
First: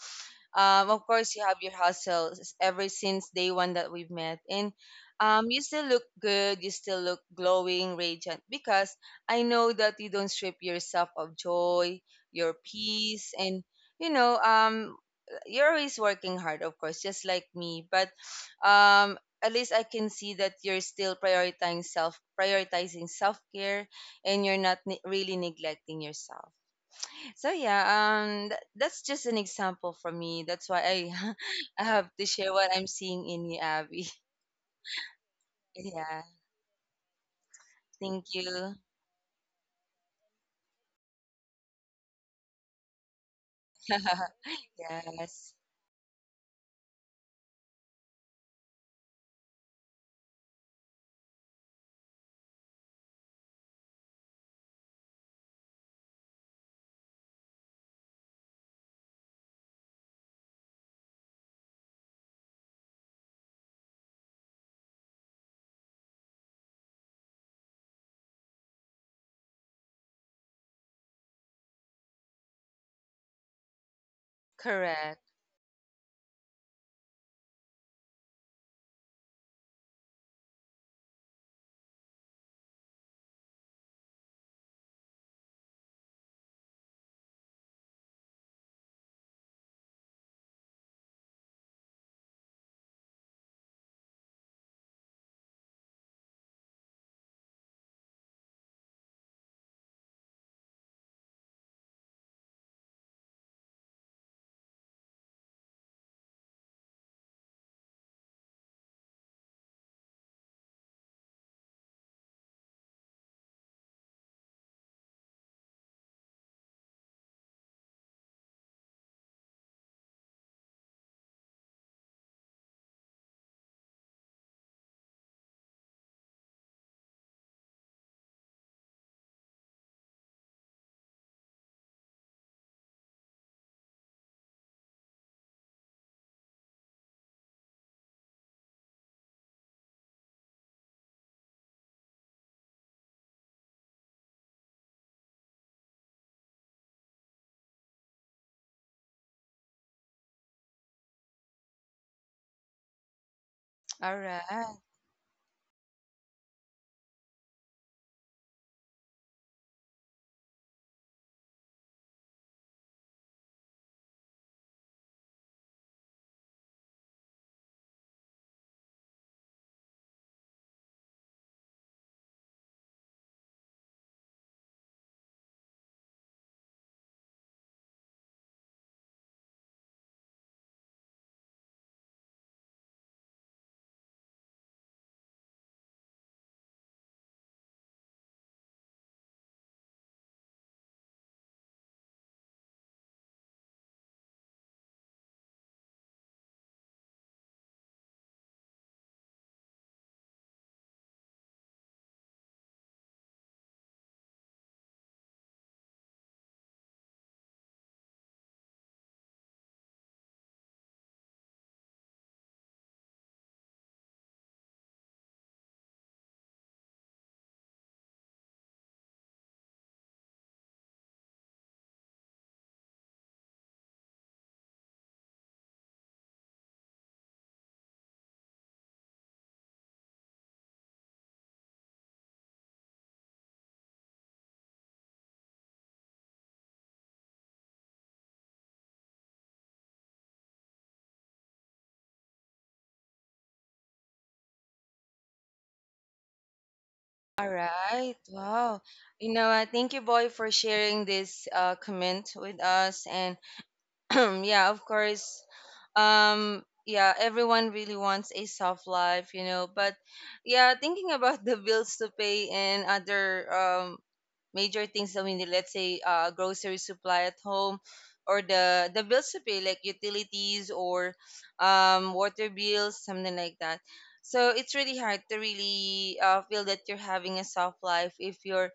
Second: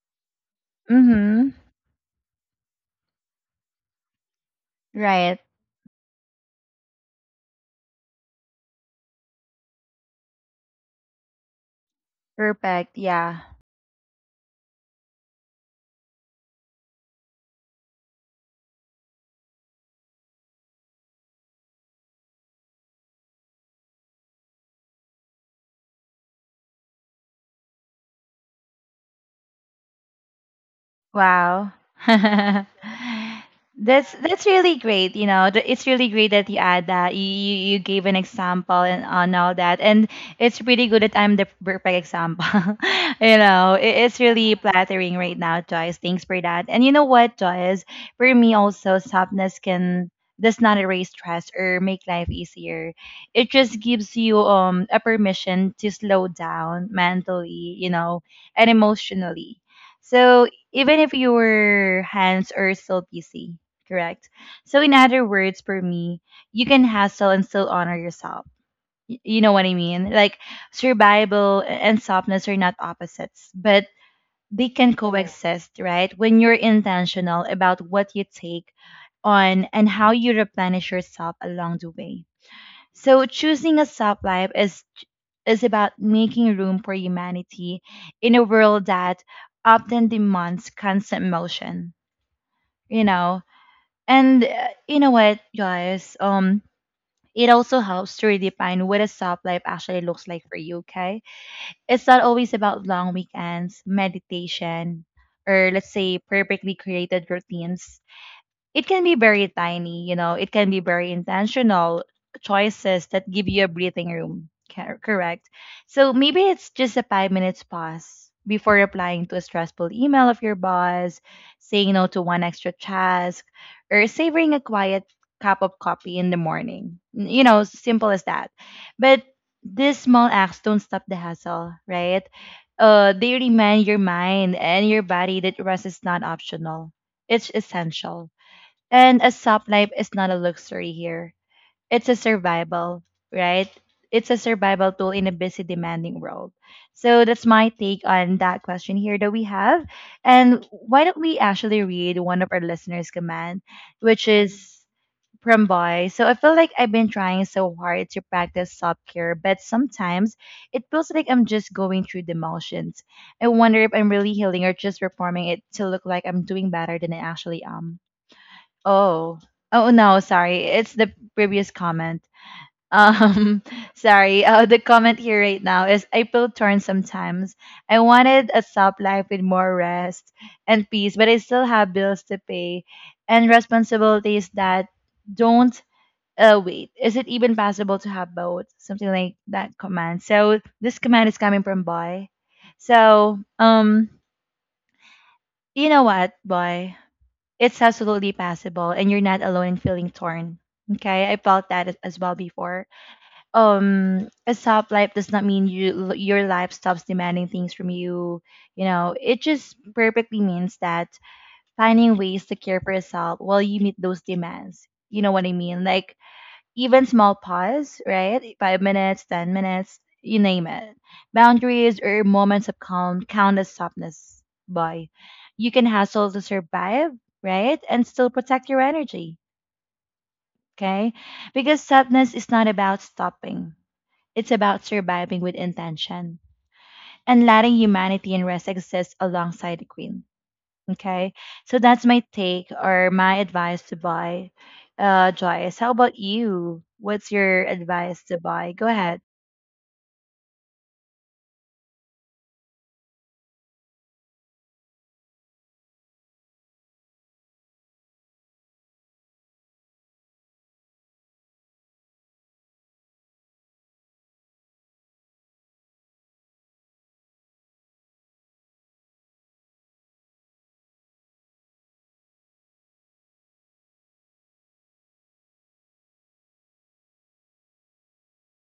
of course, you
Mm-hmm.
have your hustles ever since day one that we've met, and
Right.
you still look good. You still look glowing, radiant, because I know that you don't strip yourself of joy, your
Perfect.
peace,
Yeah.
and you know, you're always working hard, of course, just like me. But at least I can see that you're still prioritizing self care, and you're not really neglecting yourself. So yeah, that's just an example for me, that's why I
Wow.
I have to share what I'm seeing in you, Abby.
That's really great. You know, it's really
Yeah,
great that you add that. You gave an
thank you.
example and on all that, and it's pretty good that I'm the perfect example. You know, it's really flattering right
Yes.
now, Joyce. Thanks for that. And you know what, Joyce? For me, also softness can does not erase stress or make life easier. It just gives you a permission to slow down mentally, you know, and emotionally. So even if your hands are still busy, correct? So, in other words, for me, you can hustle and still honor yourself. You know what I mean? Like, survival and softness are not opposites, but they can
Correct.
Correct. Coexist, right? When you're intentional about what you take on and how you replenish yourself along the way. So choosing a soft life is about making room for humanity in a world that often demands constant motion, you know. And you know what, guys, it also helps to redefine what a soft life actually looks like for you, okay? It's not always about long weekends, meditation, or let's say perfectly created routines. It can be very tiny, you know, it can be very intentional choices that give you a breathing room. Correct. So maybe it's just a 5 minutes pause before replying to a stressful email of your boss, saying no to one extra task, or savoring a quiet cup of coffee in the morning. You know, simple as that. But these small acts don't stop the hassle, right? They remind your mind and your body that rest is not optional. It's essential. And a soft life is not a luxury here. It's a survival, right? It's a survival tool in a busy, demanding world. So that's my take on that question here that we have. And why don't we actually read one of our listeners' command,
All
which
right.
is from Boy. So I feel like I've been trying so hard to practice self care, but sometimes it feels like I'm just going through the motions. I wonder if I'm really healing or just performing it to look like I'm doing better than I actually am. Oh, oh no, sorry. It's the previous comment. Um, sorry. The comment here right now is, I feel torn sometimes. I wanted a soft life with more rest and peace, but I still have bills to pay and responsibilities that don't wait. Is it even possible to have both? Something like that command. So this command is coming from boy. So you know what, boy? It's absolutely possible, and you're not alone in feeling torn. Okay, I felt that as well before. A soft life does not mean you your life stops demanding things from you. You know, it just perfectly means that finding ways to care for yourself while you meet those demands. You know what I mean? Like even small pause, right? 5 minutes, 10 minutes, you name it. Boundaries or moments of calm count as softness, boy. You can hustle to survive, right? And still protect your energy, okay? Because softness is not about stopping, it's about surviving with intention and letting humanity and rest exist alongside the queen. Okay. So that's my take or my advice to buy. Joyce, how about you? What's
All
your
right,
advice to buy?
wow.
Go ahead.
You know, thank you, boy, for sharing this comment with us, and yeah, of course. Um, yeah, everyone really wants a soft life, you know, but yeah, thinking about the bills to pay and other major things. I mean, let's say grocery supply at home, or the bills to pay like utilities or water bills, something like that. So it's really hard to really feel that you're having a soft life if you're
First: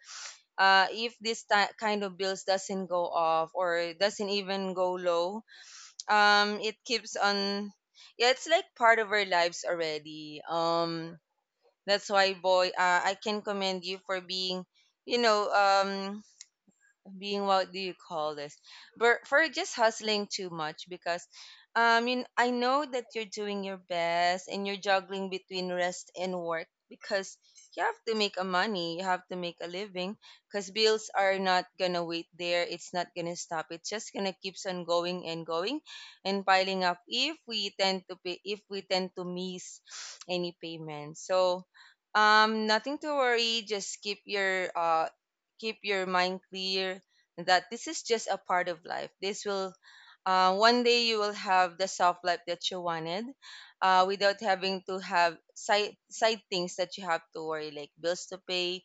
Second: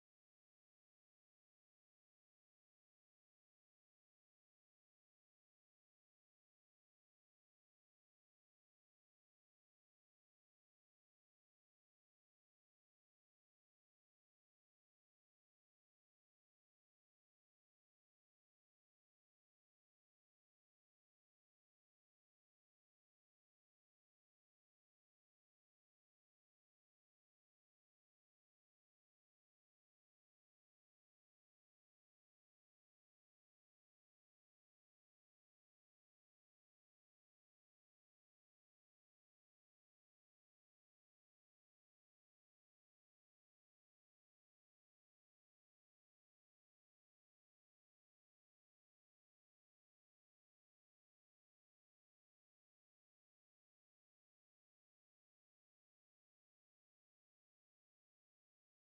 if this kind of bills doesn't go off or doesn't even go low. It keeps on. Yeah, it's like part of our lives already. That's why, boy, I can commend you for being, you know, being, what do you call this, but for just hustling too much. Because um, you, I know that you're doing your best and you're juggling between rest and work, because you have to make a money, you have to make a living, because bills are not gonna wait there, it's not gonna stop, it's just gonna keeps on going and going and piling up if we tend to pay, if we tend to miss any payment. So um, nothing to worry, just keep your mind clear that this is just a part of life. This will, one day you will have the soft life that you wanted, without having to have side things that you have to worry like bills to pay,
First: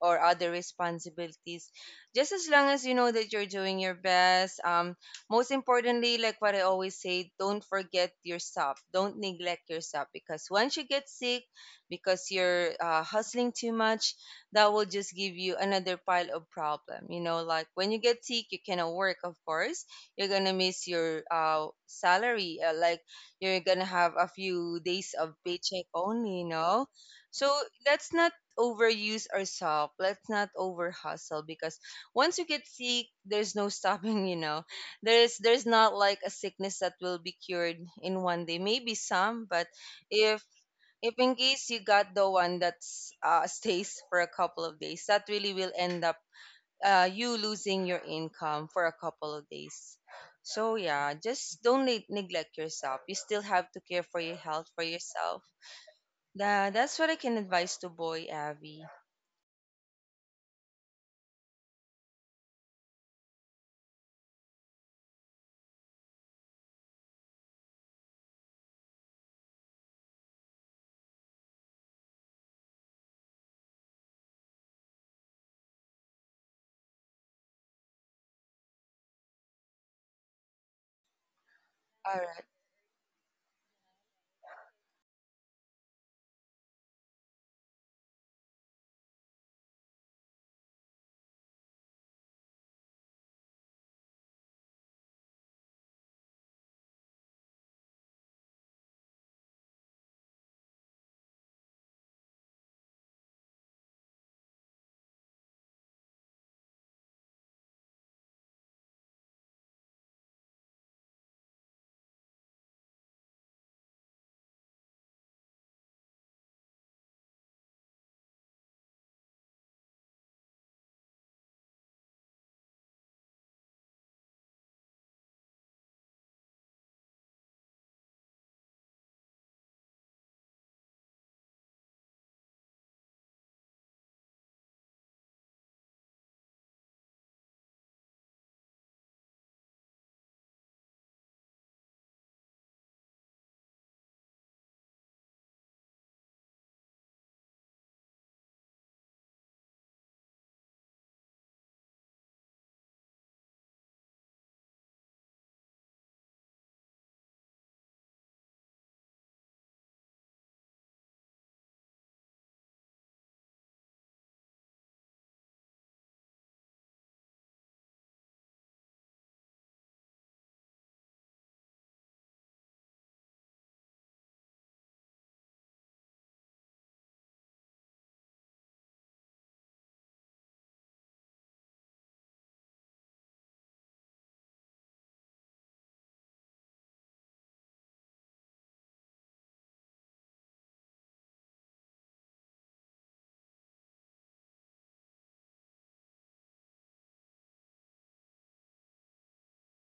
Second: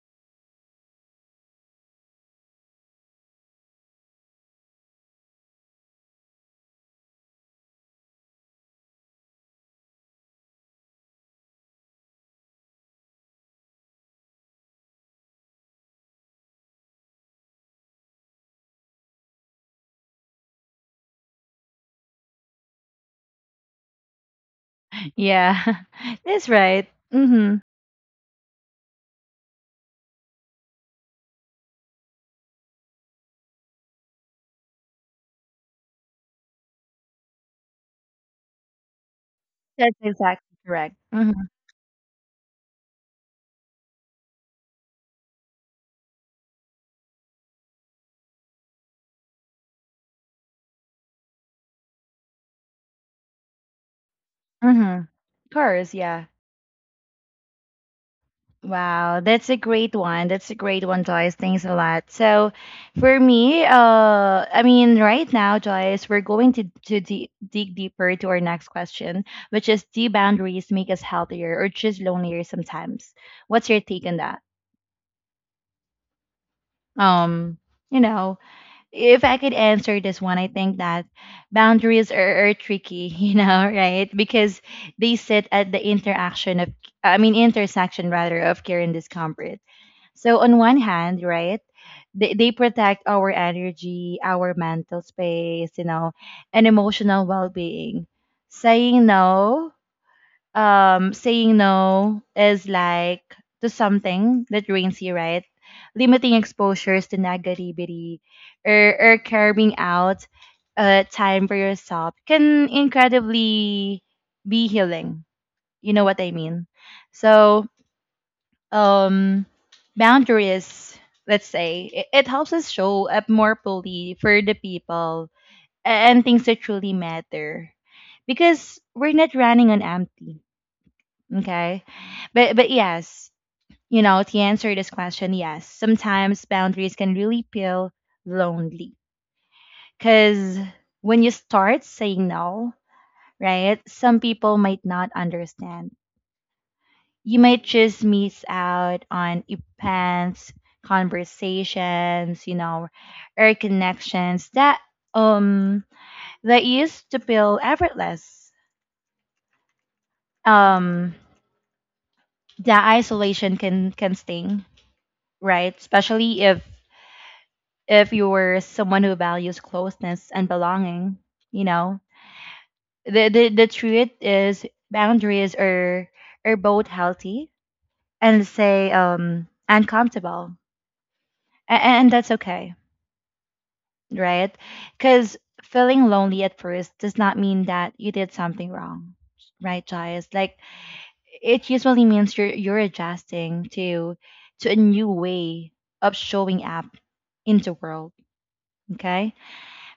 or other responsibilities, just as long as you know that you're doing your best. Um, most importantly, like what I always say, don't forget yourself, don't neglect yourself, because once you get sick because you're hustling too much, that will just give you another pile of problem, you know, like when you get sick you cannot work, of course you're gonna miss your salary, like you're gonna have a few days of
Yeah,
paycheck only, you
that's
know.
right.
So
Mm-hmm.
let's not overuse ourselves. Let's not over hustle, because once you get sick, there's no stopping, you know. There's not like a sickness that will be cured in one day. Maybe some, but
That's
if
exactly correct. Mm-hmm.
in case you got the one that's stays for a couple of days, that really will end up you losing your income for a couple of days. So yeah, just don't neglect yourself. You still have to care for your health, for
Mm-hmm.
yourself.
Of yeah.
That's what I can advise to boy, Abby.
Wow, that's a great one. That's a great one, Joyce. Thanks a lot. So, for me, I mean, right now, Joyce, we're going to dig deeper to our next question, which is, do boundaries make us healthier or just lonelier sometimes? What's your take on that? Um, you know, if I could answer this one, I think that boundaries are tricky, you know, right? Because they sit at the interaction of, I mean, intersection rather of care and discomfort. So on one hand, right, they protect our energy, our mental space, you know, and emotional well-being. Saying no saying no is like to something that drains you, right? Limiting exposures to negativity or carving out time for yourself can incredibly be healing. You know what I mean? So um boundaries, let's say, it helps us show up more fully for the people and things that truly matter. Because we're not running on empty. Okay. But yes, you know, to answer this question, yes. Sometimes boundaries can really feel lonely. Cause when you start saying no, right, some people might not understand. You might just miss out on events, conversations, you know, or connections that um that used to feel effortless. Um the isolation can sting, right? Especially if you're someone who values closeness and belonging, you know, the truth is boundaries are both healthy and say uncomfortable, and that's okay, right? Because feeling lonely at first does not mean that you did something wrong, right, Jayas? Like it usually means you're adjusting to a new way of showing up in the world, okay?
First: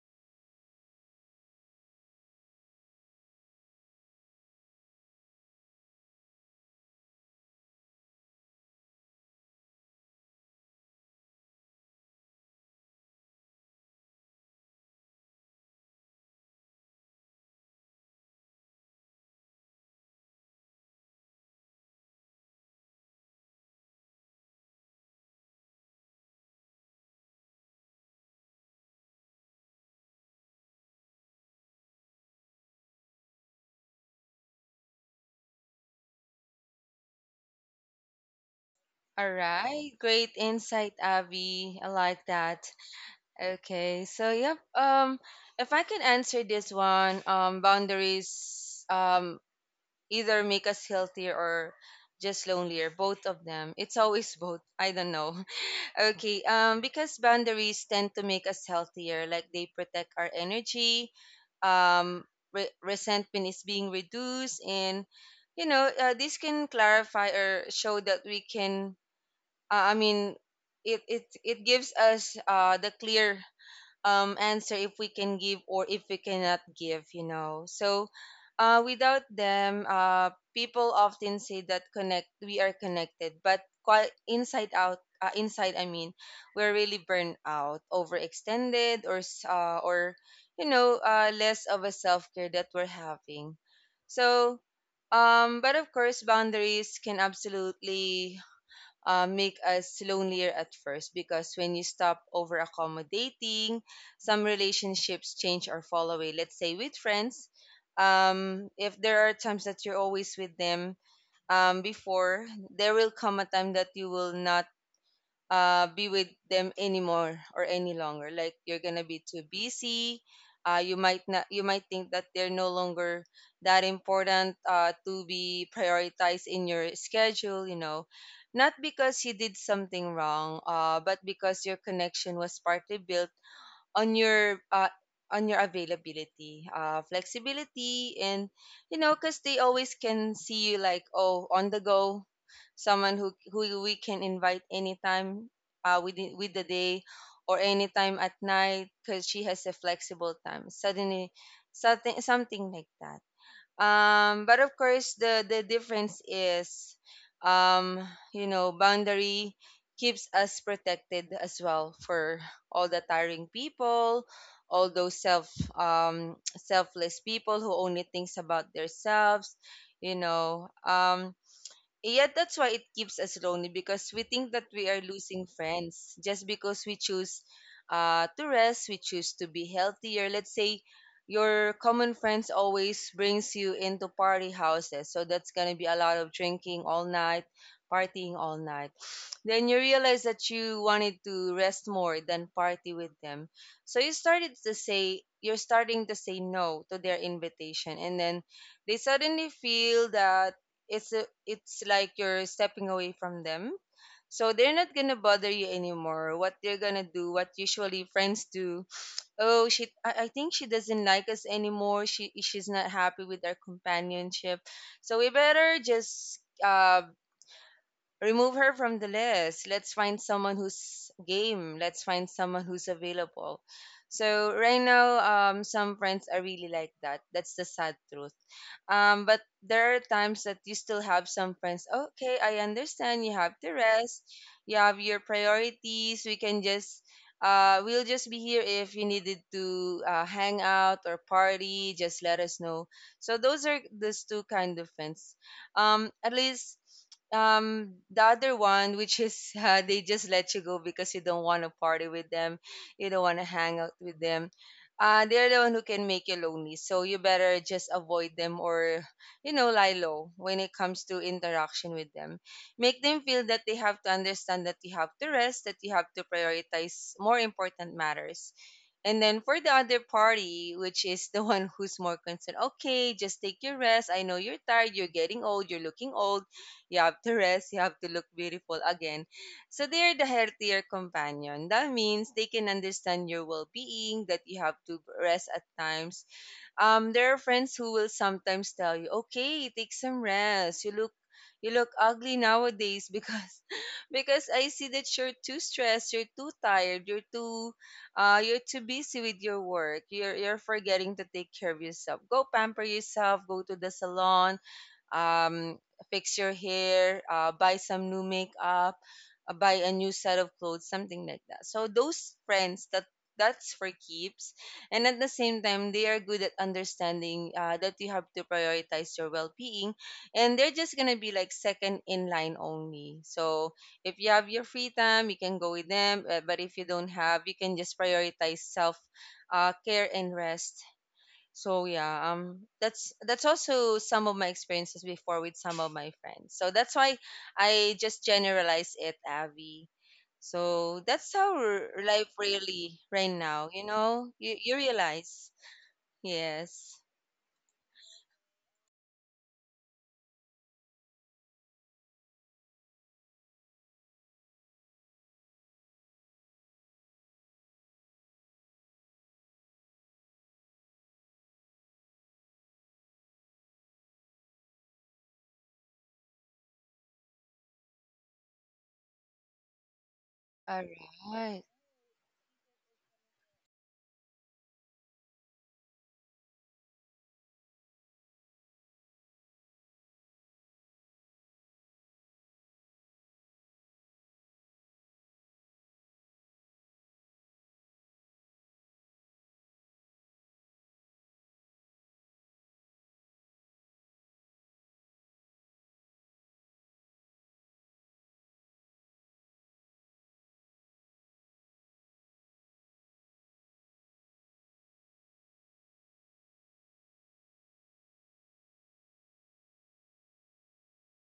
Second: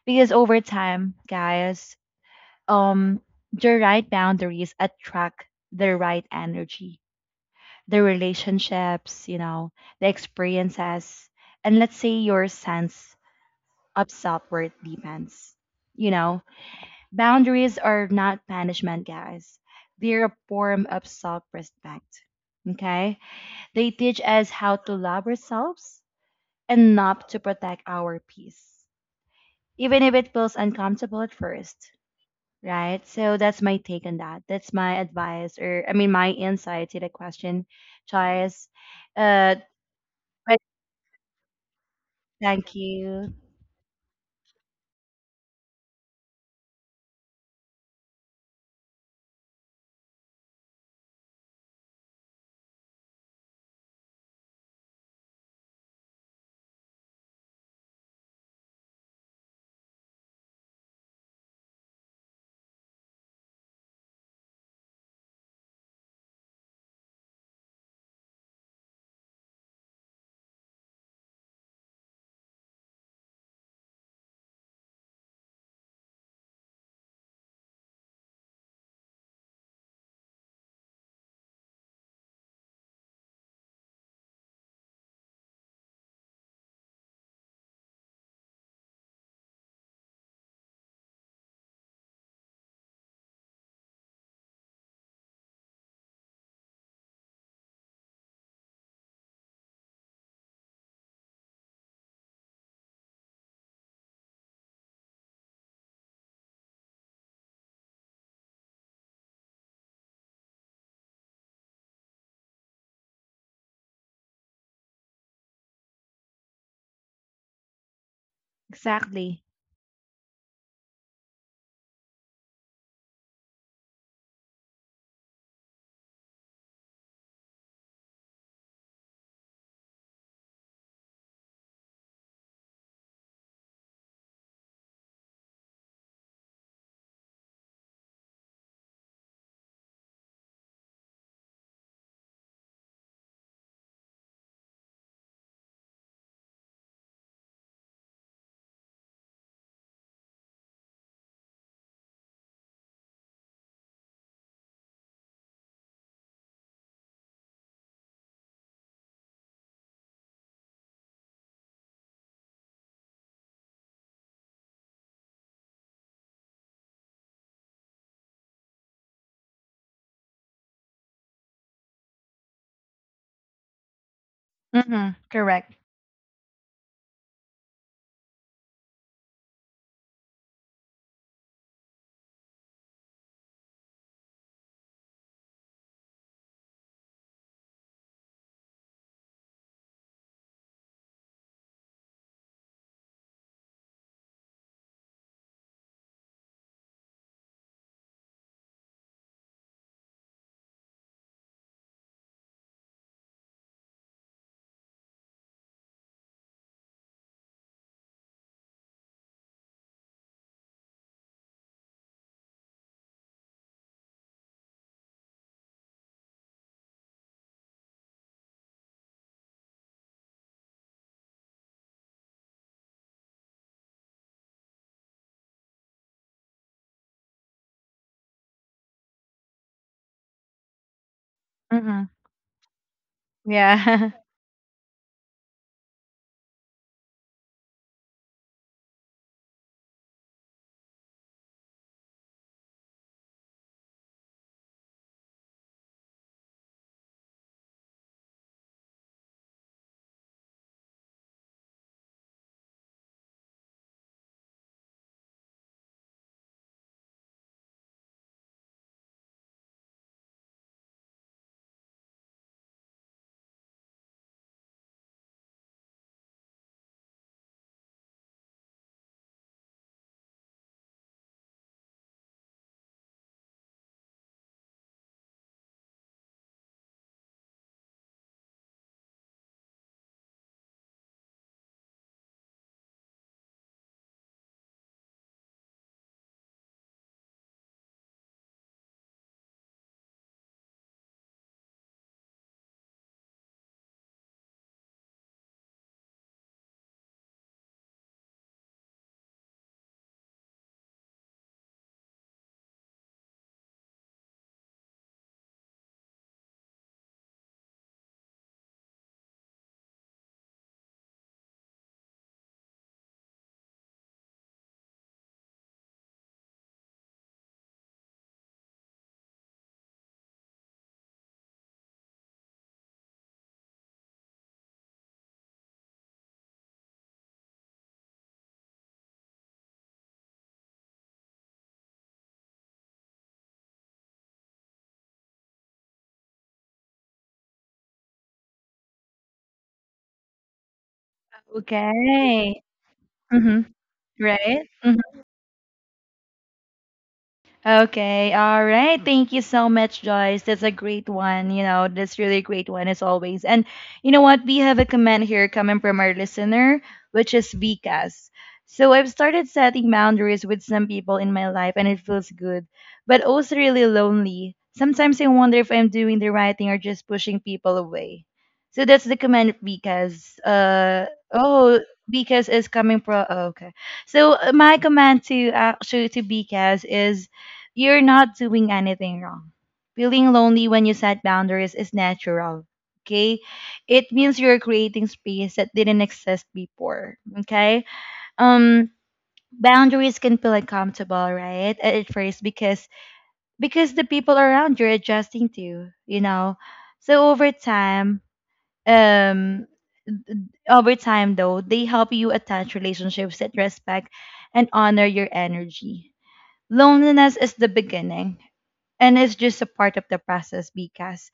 Because over time, guys, um the right boundaries attract the right energy, the relationships, you know, the experiences, and let's say your sense of self-worth depends, you know, boundaries are not punishment, guys, they're a form of self-respect, okay, they teach us how to love ourselves enough to protect our peace even if it feels uncomfortable at first. Right. So that's my take on that. That's my advice, or I mean, my insight to the question, Joyce.
All
Uh,
right, great
but
insight, Abby. I like that.
thank you.
Okay, so yep. If I can answer this one, boundaries either make us healthier or just lonelier. Both of them. It's always both. I don't know. Okay. Because boundaries tend to make us healthier. Like they protect our energy. Um, resentment is being reduced, and you know, this can clarify or show that we can I mean, it gives us the clear answer if we can give or if we cannot give. You know, so without them, people often say that connect we are connected, but quite inside out. Inside, I mean, we're really burned out, overextended, or or you know, less of a self care that we're having. So, but of course, boundaries can absolutely make us lonelier at first because when you stop over accommodating, some relationships change or fall away. Let's say with friends, if there are times that you're always with them before, there will come a time that you will not be with them anymore or any longer. Like you're gonna be too
Exactly.
busy. You might not. You might think that they're no longer that important to be prioritized in your schedule. You know, not because you did something wrong, but because your connection was partly built on your uh, on your availability, flexibility, and you know, because they always can see you like, oh, on the go, someone who we can invite anytime, within with the day, or anytime at night, because she has a flexible time. Suddenly, something like that. But of course, the difference is, um, you know, boundary keeps us protected as well for all the tiring people, all those selfless people who only thinks about themselves. You know, um, yeah, that's why it keeps us lonely because we think that we are
Mm-hmm.
losing
Correct.
friends just because we choose to rest, we choose to be healthier. Let's say your common friends always brings you into party houses, so that's gonna be a lot of drinking all night, partying all night. Then you realize that you wanted to rest more than party with them, so you're starting to say no to their invitation, and then they suddenly feel that it's like you're stepping away from them. So they're not gonna bother you anymore. What they're gonna do, what usually friends do, oh I think she doesn't like us anymore. She's not happy with our companionship. So we better just remove her from the list. Let's find someone who's game. Let's find someone who's available. So right now, some friends are really like that. That's the sad truth. But there are times that you still have some friends.
Mm-hmm.
Okay, I understand. You have to
Yeah.
rest. You have your priorities. We can just, we'll just be here if you needed to hang out or party. Just let us know. So those are those two kind of friends. At least the other one which is they just let you go because you don't want to party with them, you don't want to hang out with them. They're the one who can make you lonely. So you better just avoid them or, you know, lie low when it comes to interaction with them. Make them feel that they have to understand that you have to rest, that you have to prioritize more important matters. And then for the other party, which is the one who's more concerned, okay, just take your rest. I know you're tired, you're getting old, you're looking old. You have to rest, you have to look beautiful again. So they are the healthier companion. That means they can understand your well-being, that you have to rest at times. There are friends who will sometimes tell you, "Okay, take some rest. You look ugly nowadays because I see that you're too stressed, you're too tired, you're too busy with your work. You're forgetting to take care of yourself. Go pamper yourself. Go to the salon, um, fix your hair, buy some new makeup, buy a new set of clothes, something like that. So those friends that that's for keeps, and at the same time they are good at understanding that you have to prioritize your well-being, and they're just gonna be like second in line only. So if you have your free time, you can go with them, but if you don't have, you can just prioritize self care and rest. So yeah, that's also some of my experiences before with some of my friends. So that's why I just generalize it, Abby. So that's how life
Okay.
really right
Mm-hmm.
now. You know, you
Right.
you realize. Yes.
Okay, all right. Thank you so much, Joyce. That's a great one. You know, that's really a great one as always. And you know what? We have a comment here coming from our listener, which is Vikas. So I've started setting boundaries with some people in my life, and it feels good, but also really lonely. Sometimes I wonder if I'm doing the right thing or just pushing people away. So that's the comment, Vikas.
All right.
Oh, Vikas is coming from. Oh, okay. So my command to actually to Vikas is you're not doing anything wrong. Feeling lonely when you set boundaries is natural. Okay? It means you're creating space that didn't exist before. Okay? Um boundaries can feel uncomfortable, right? At first because the people around you're adjusting to, you know. So um over time though, they help you attach relationships that respect and honor your energy. Loneliness is the beginning and it's just a part of the process because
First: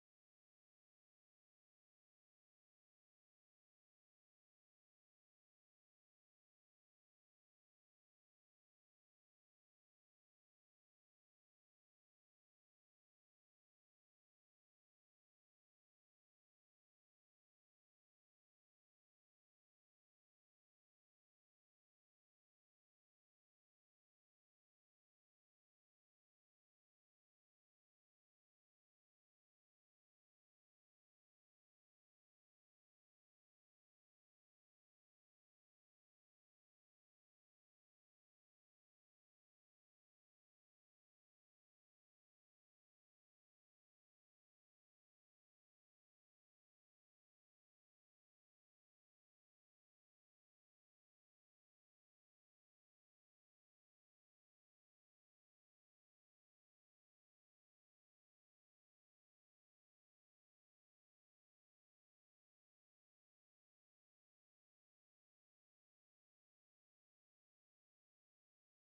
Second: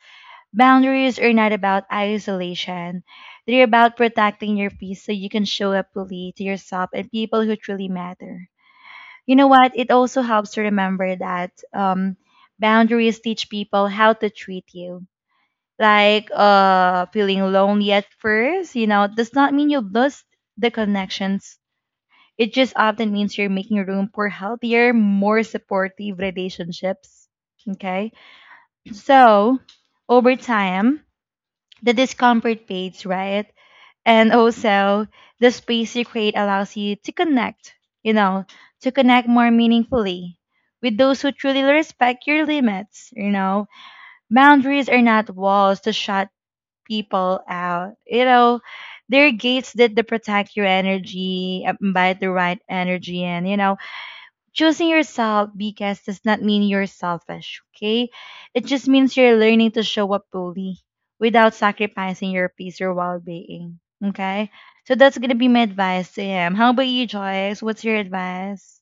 boundaries are not about isolation. They're about protecting your peace so you can show up fully to yourself and people who truly matter. You know what? It also helps to remember that boundaries teach people how to treat you. Like feeling lonely at first, you know, does not mean you lost the connections, it just often means you're making room for healthier, more supportive relationships. Okay. So over time, the discomfort fades, right? And also, the space you create allows you to connect, you know, to connect more meaningfully with those who truly respect your limits, you know. Boundaries are not walls to shut people out, you know. They're gates that, that protect your energy, invite the right energy in, you know, choosing yourself because does not mean you're selfish, okay? It just means you're learning to show up fully without sacrificing your peace or well being. Okay? So that's gonna be my advice to him. How about you, Joyce? What's your advice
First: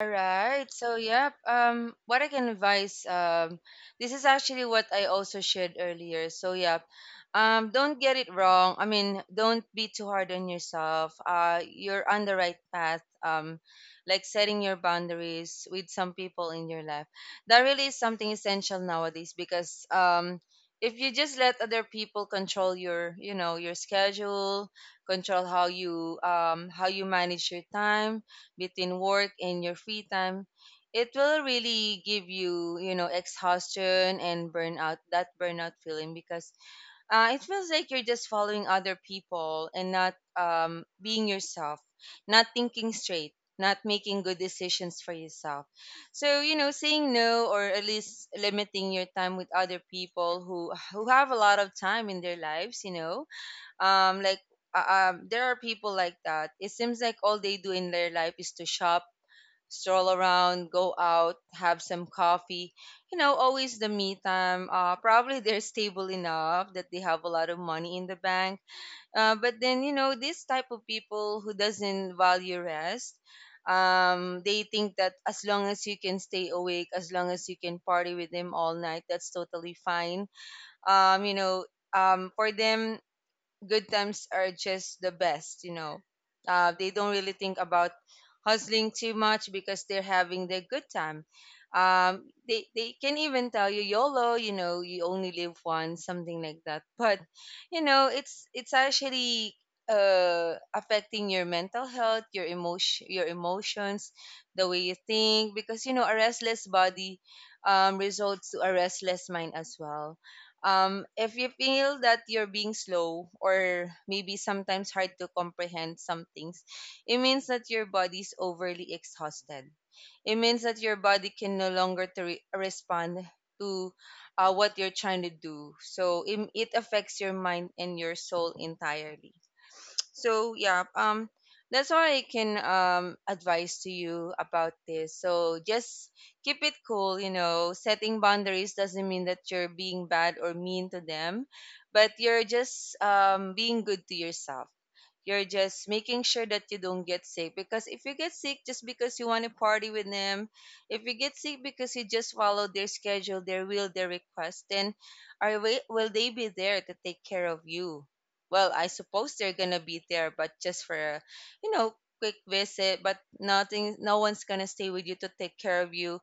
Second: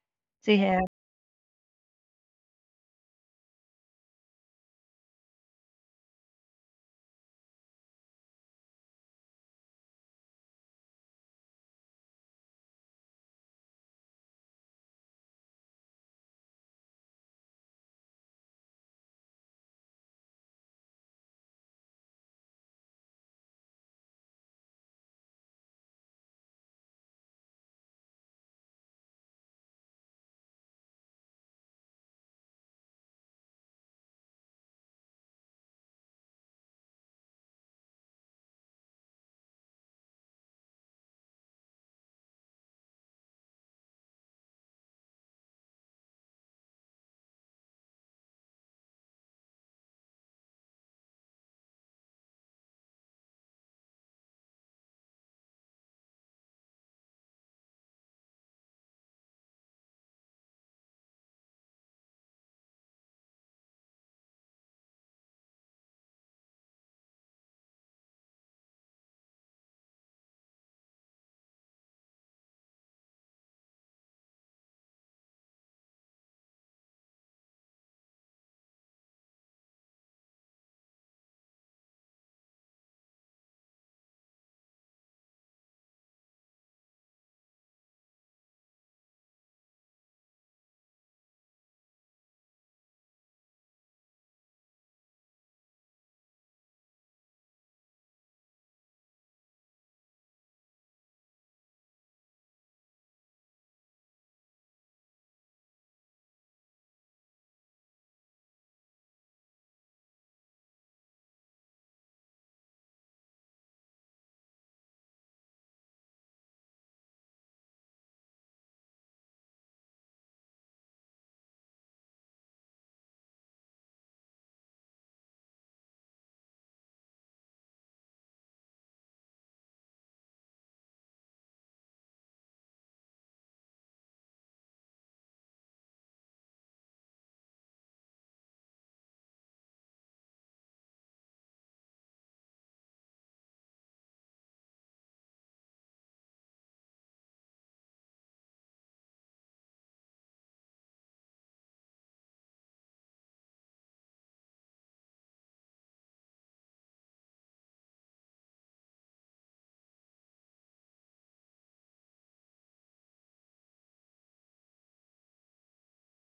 All
to
right.
him?
So, yep. What I can advise, this is actually what I also shared earlier. So, yep. Don't get it wrong. I mean, don't be too hard on yourself. You're on the right path. Like setting your boundaries with some people in your life. That really is something essential nowadays because if you just let other people control your, you know, your schedule, control how you manage your time between work and your free time, it will really give you, you know, exhaustion and burnout, that burnout feeling because it feels like you're just following other people and not being yourself, not thinking straight, not making good decisions for yourself. So, you know, saying no or at least limiting your time with other people who have a lot of time in their lives, you know, um like there are people like that. It seems like all they do in their life is to shop, stroll around, go out, have some coffee. You know, always the me time. Probably they're stable enough that they have a lot of money in the bank. But then, you know, this type of people who doesn't value rest, they think that as long as you can stay awake, as long as you can party with them all night, that's totally fine. um you know for them, good times are just the best, you know. They don't really think about hustling too much because they're having their good time. Um, they can even tell you YOLO, you know, you only live once, something like that. But, you know, it's actually affecting your mental health, your emotion, your emotions, the way you think, because you know a restless body results to a restless mind as well. If you feel that you're being slow or maybe sometimes hard to comprehend some things, it means that your body's overly exhausted. It means that your body can no longer to respond to what you're trying to do. So it affects your mind and your soul entirely. So yeah, that's all I can advise to you about this. So just keep it cool. You know, setting boundaries doesn't mean that you're being bad or mean to them, but you're just being good to yourself. You're just making sure that you don't get sick because if you get sick just because you want to party with them, if you get sick because you just follow their schedule, their will, their request, then will they be there to take care of you? Well, I suppose they're gonna be there, but just for you know, quick visit. But nothing, no one's gonna stay with you to take care of you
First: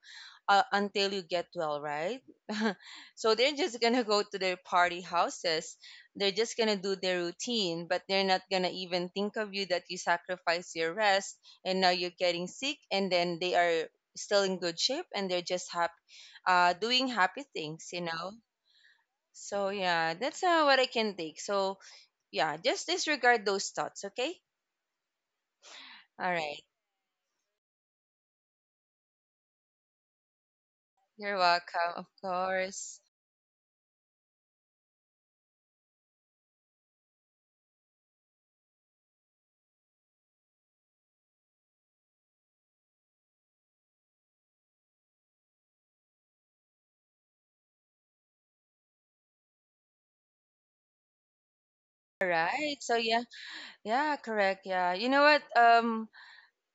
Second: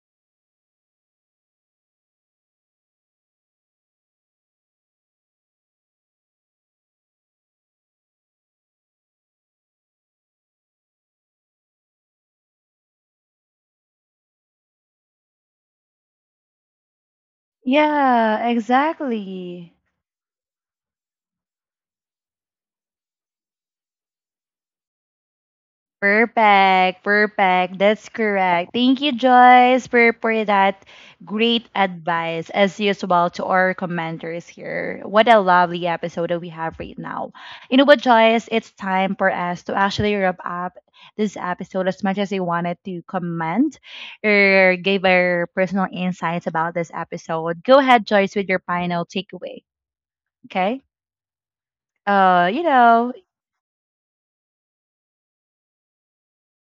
until you get well, right? So they're just gonna go to their party houses. They're just gonna do their routine, but they're not gonna even think of you, that you sacrifice your rest and now you're getting sick, and then they are still in good shape and they're just happy, doing happy things, you know.
Yeah,
So
exactly.
yeah, that's what I can take. So yeah, just disregard those thoughts, okay? All right.
Perfect, perfect. That's correct. Thank you, Joyce, for that
You're
great
welcome, of
advice, as
course.
usual, to our commenters here. What a lovely episode that we have right now. You know what, Joyce? It's time for us to actually wrap up this episode as much as we wanted to comment or give our personal insights about this episode. Go ahead, Joyce, with your final takeaway. Okay?
All
You
right. So
know,
yeah, correct. Yeah. You know what? Um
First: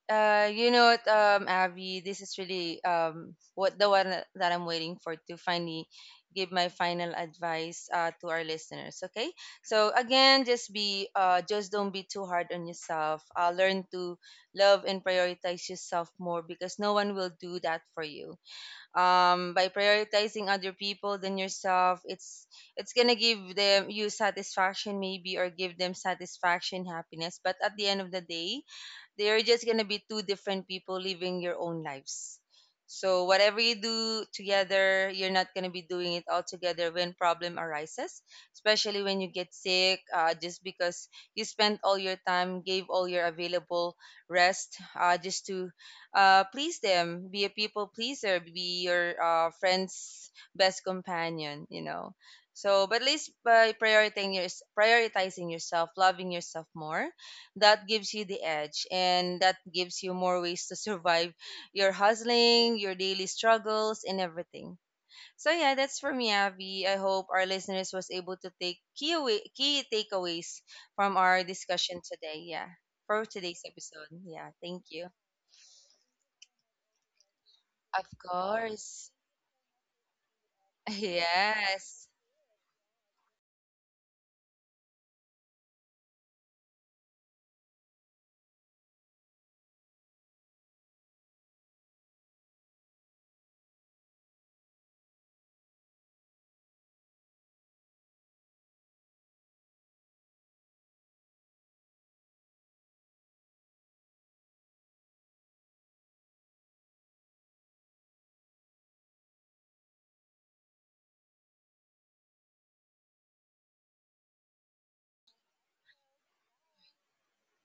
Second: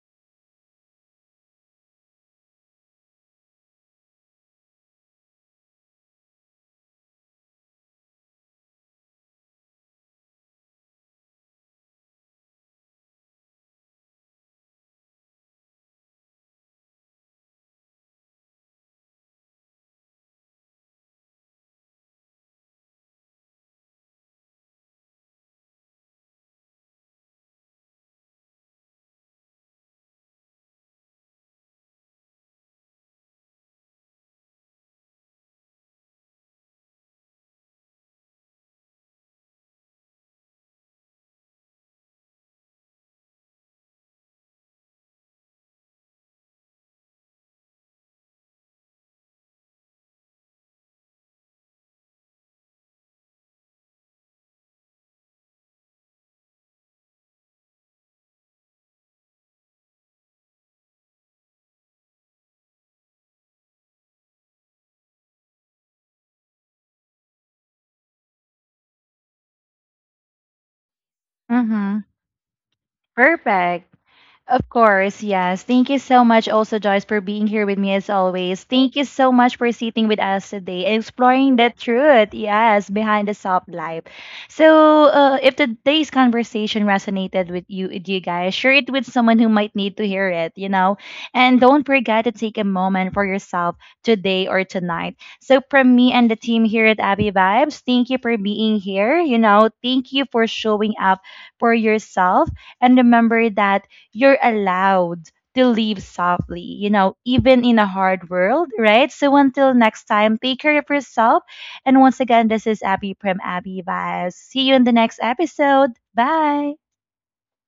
uh you know what, um Abby, this is really what the one that I'm waiting for to finally give my final advice to our listeners, okay? So again, just be just don't be too hard on yourself. Uh, learn to love and prioritize yourself more because no one will do that for you. By prioritizing other people than yourself, it's gonna give them you satisfaction, maybe, or give them satisfaction, happiness, but at the end of the day, they're just gonna be two different people living your own lives. So whatever you do together, you're not gonna be doing it all together when problem arises, especially when you get sick, just because you spent all your time, gave all your available rest, just to please them, be a people pleaser, be your friend's best companion, you know. So, but at least by prioritizing yourself, loving yourself more, that gives you the edge and that gives you more ways to survive your hustling, your daily struggles and everything. So yeah, that's for me, Abby. I hope our listeners was able to key takeaways from our
mm-hmm.
discussion today. Yeah. For today's
Perfect.
episode. Yeah,
Of
thank you.
course, yes. Thank you so much also, Joyce, for being here with me
Of
as always. Thank you
course.
so much for sitting with us today, exploring the
Yes.
truth, yes, behind the soft life. So, if today's conversation resonated with you guys, share it with someone who might need to hear it, you know? And don't forget to take a moment for yourself today or tonight. So, from me and the team here at Abby Vibes, thank you for being here, you know? Thank you for showing up for yourself. And remember that you're allowed to leave softly, you know, even in a hard world, right? So until next time, take care of yourself. And once again, this is Abby from Abby Vibes. See you in the next episode. Bye.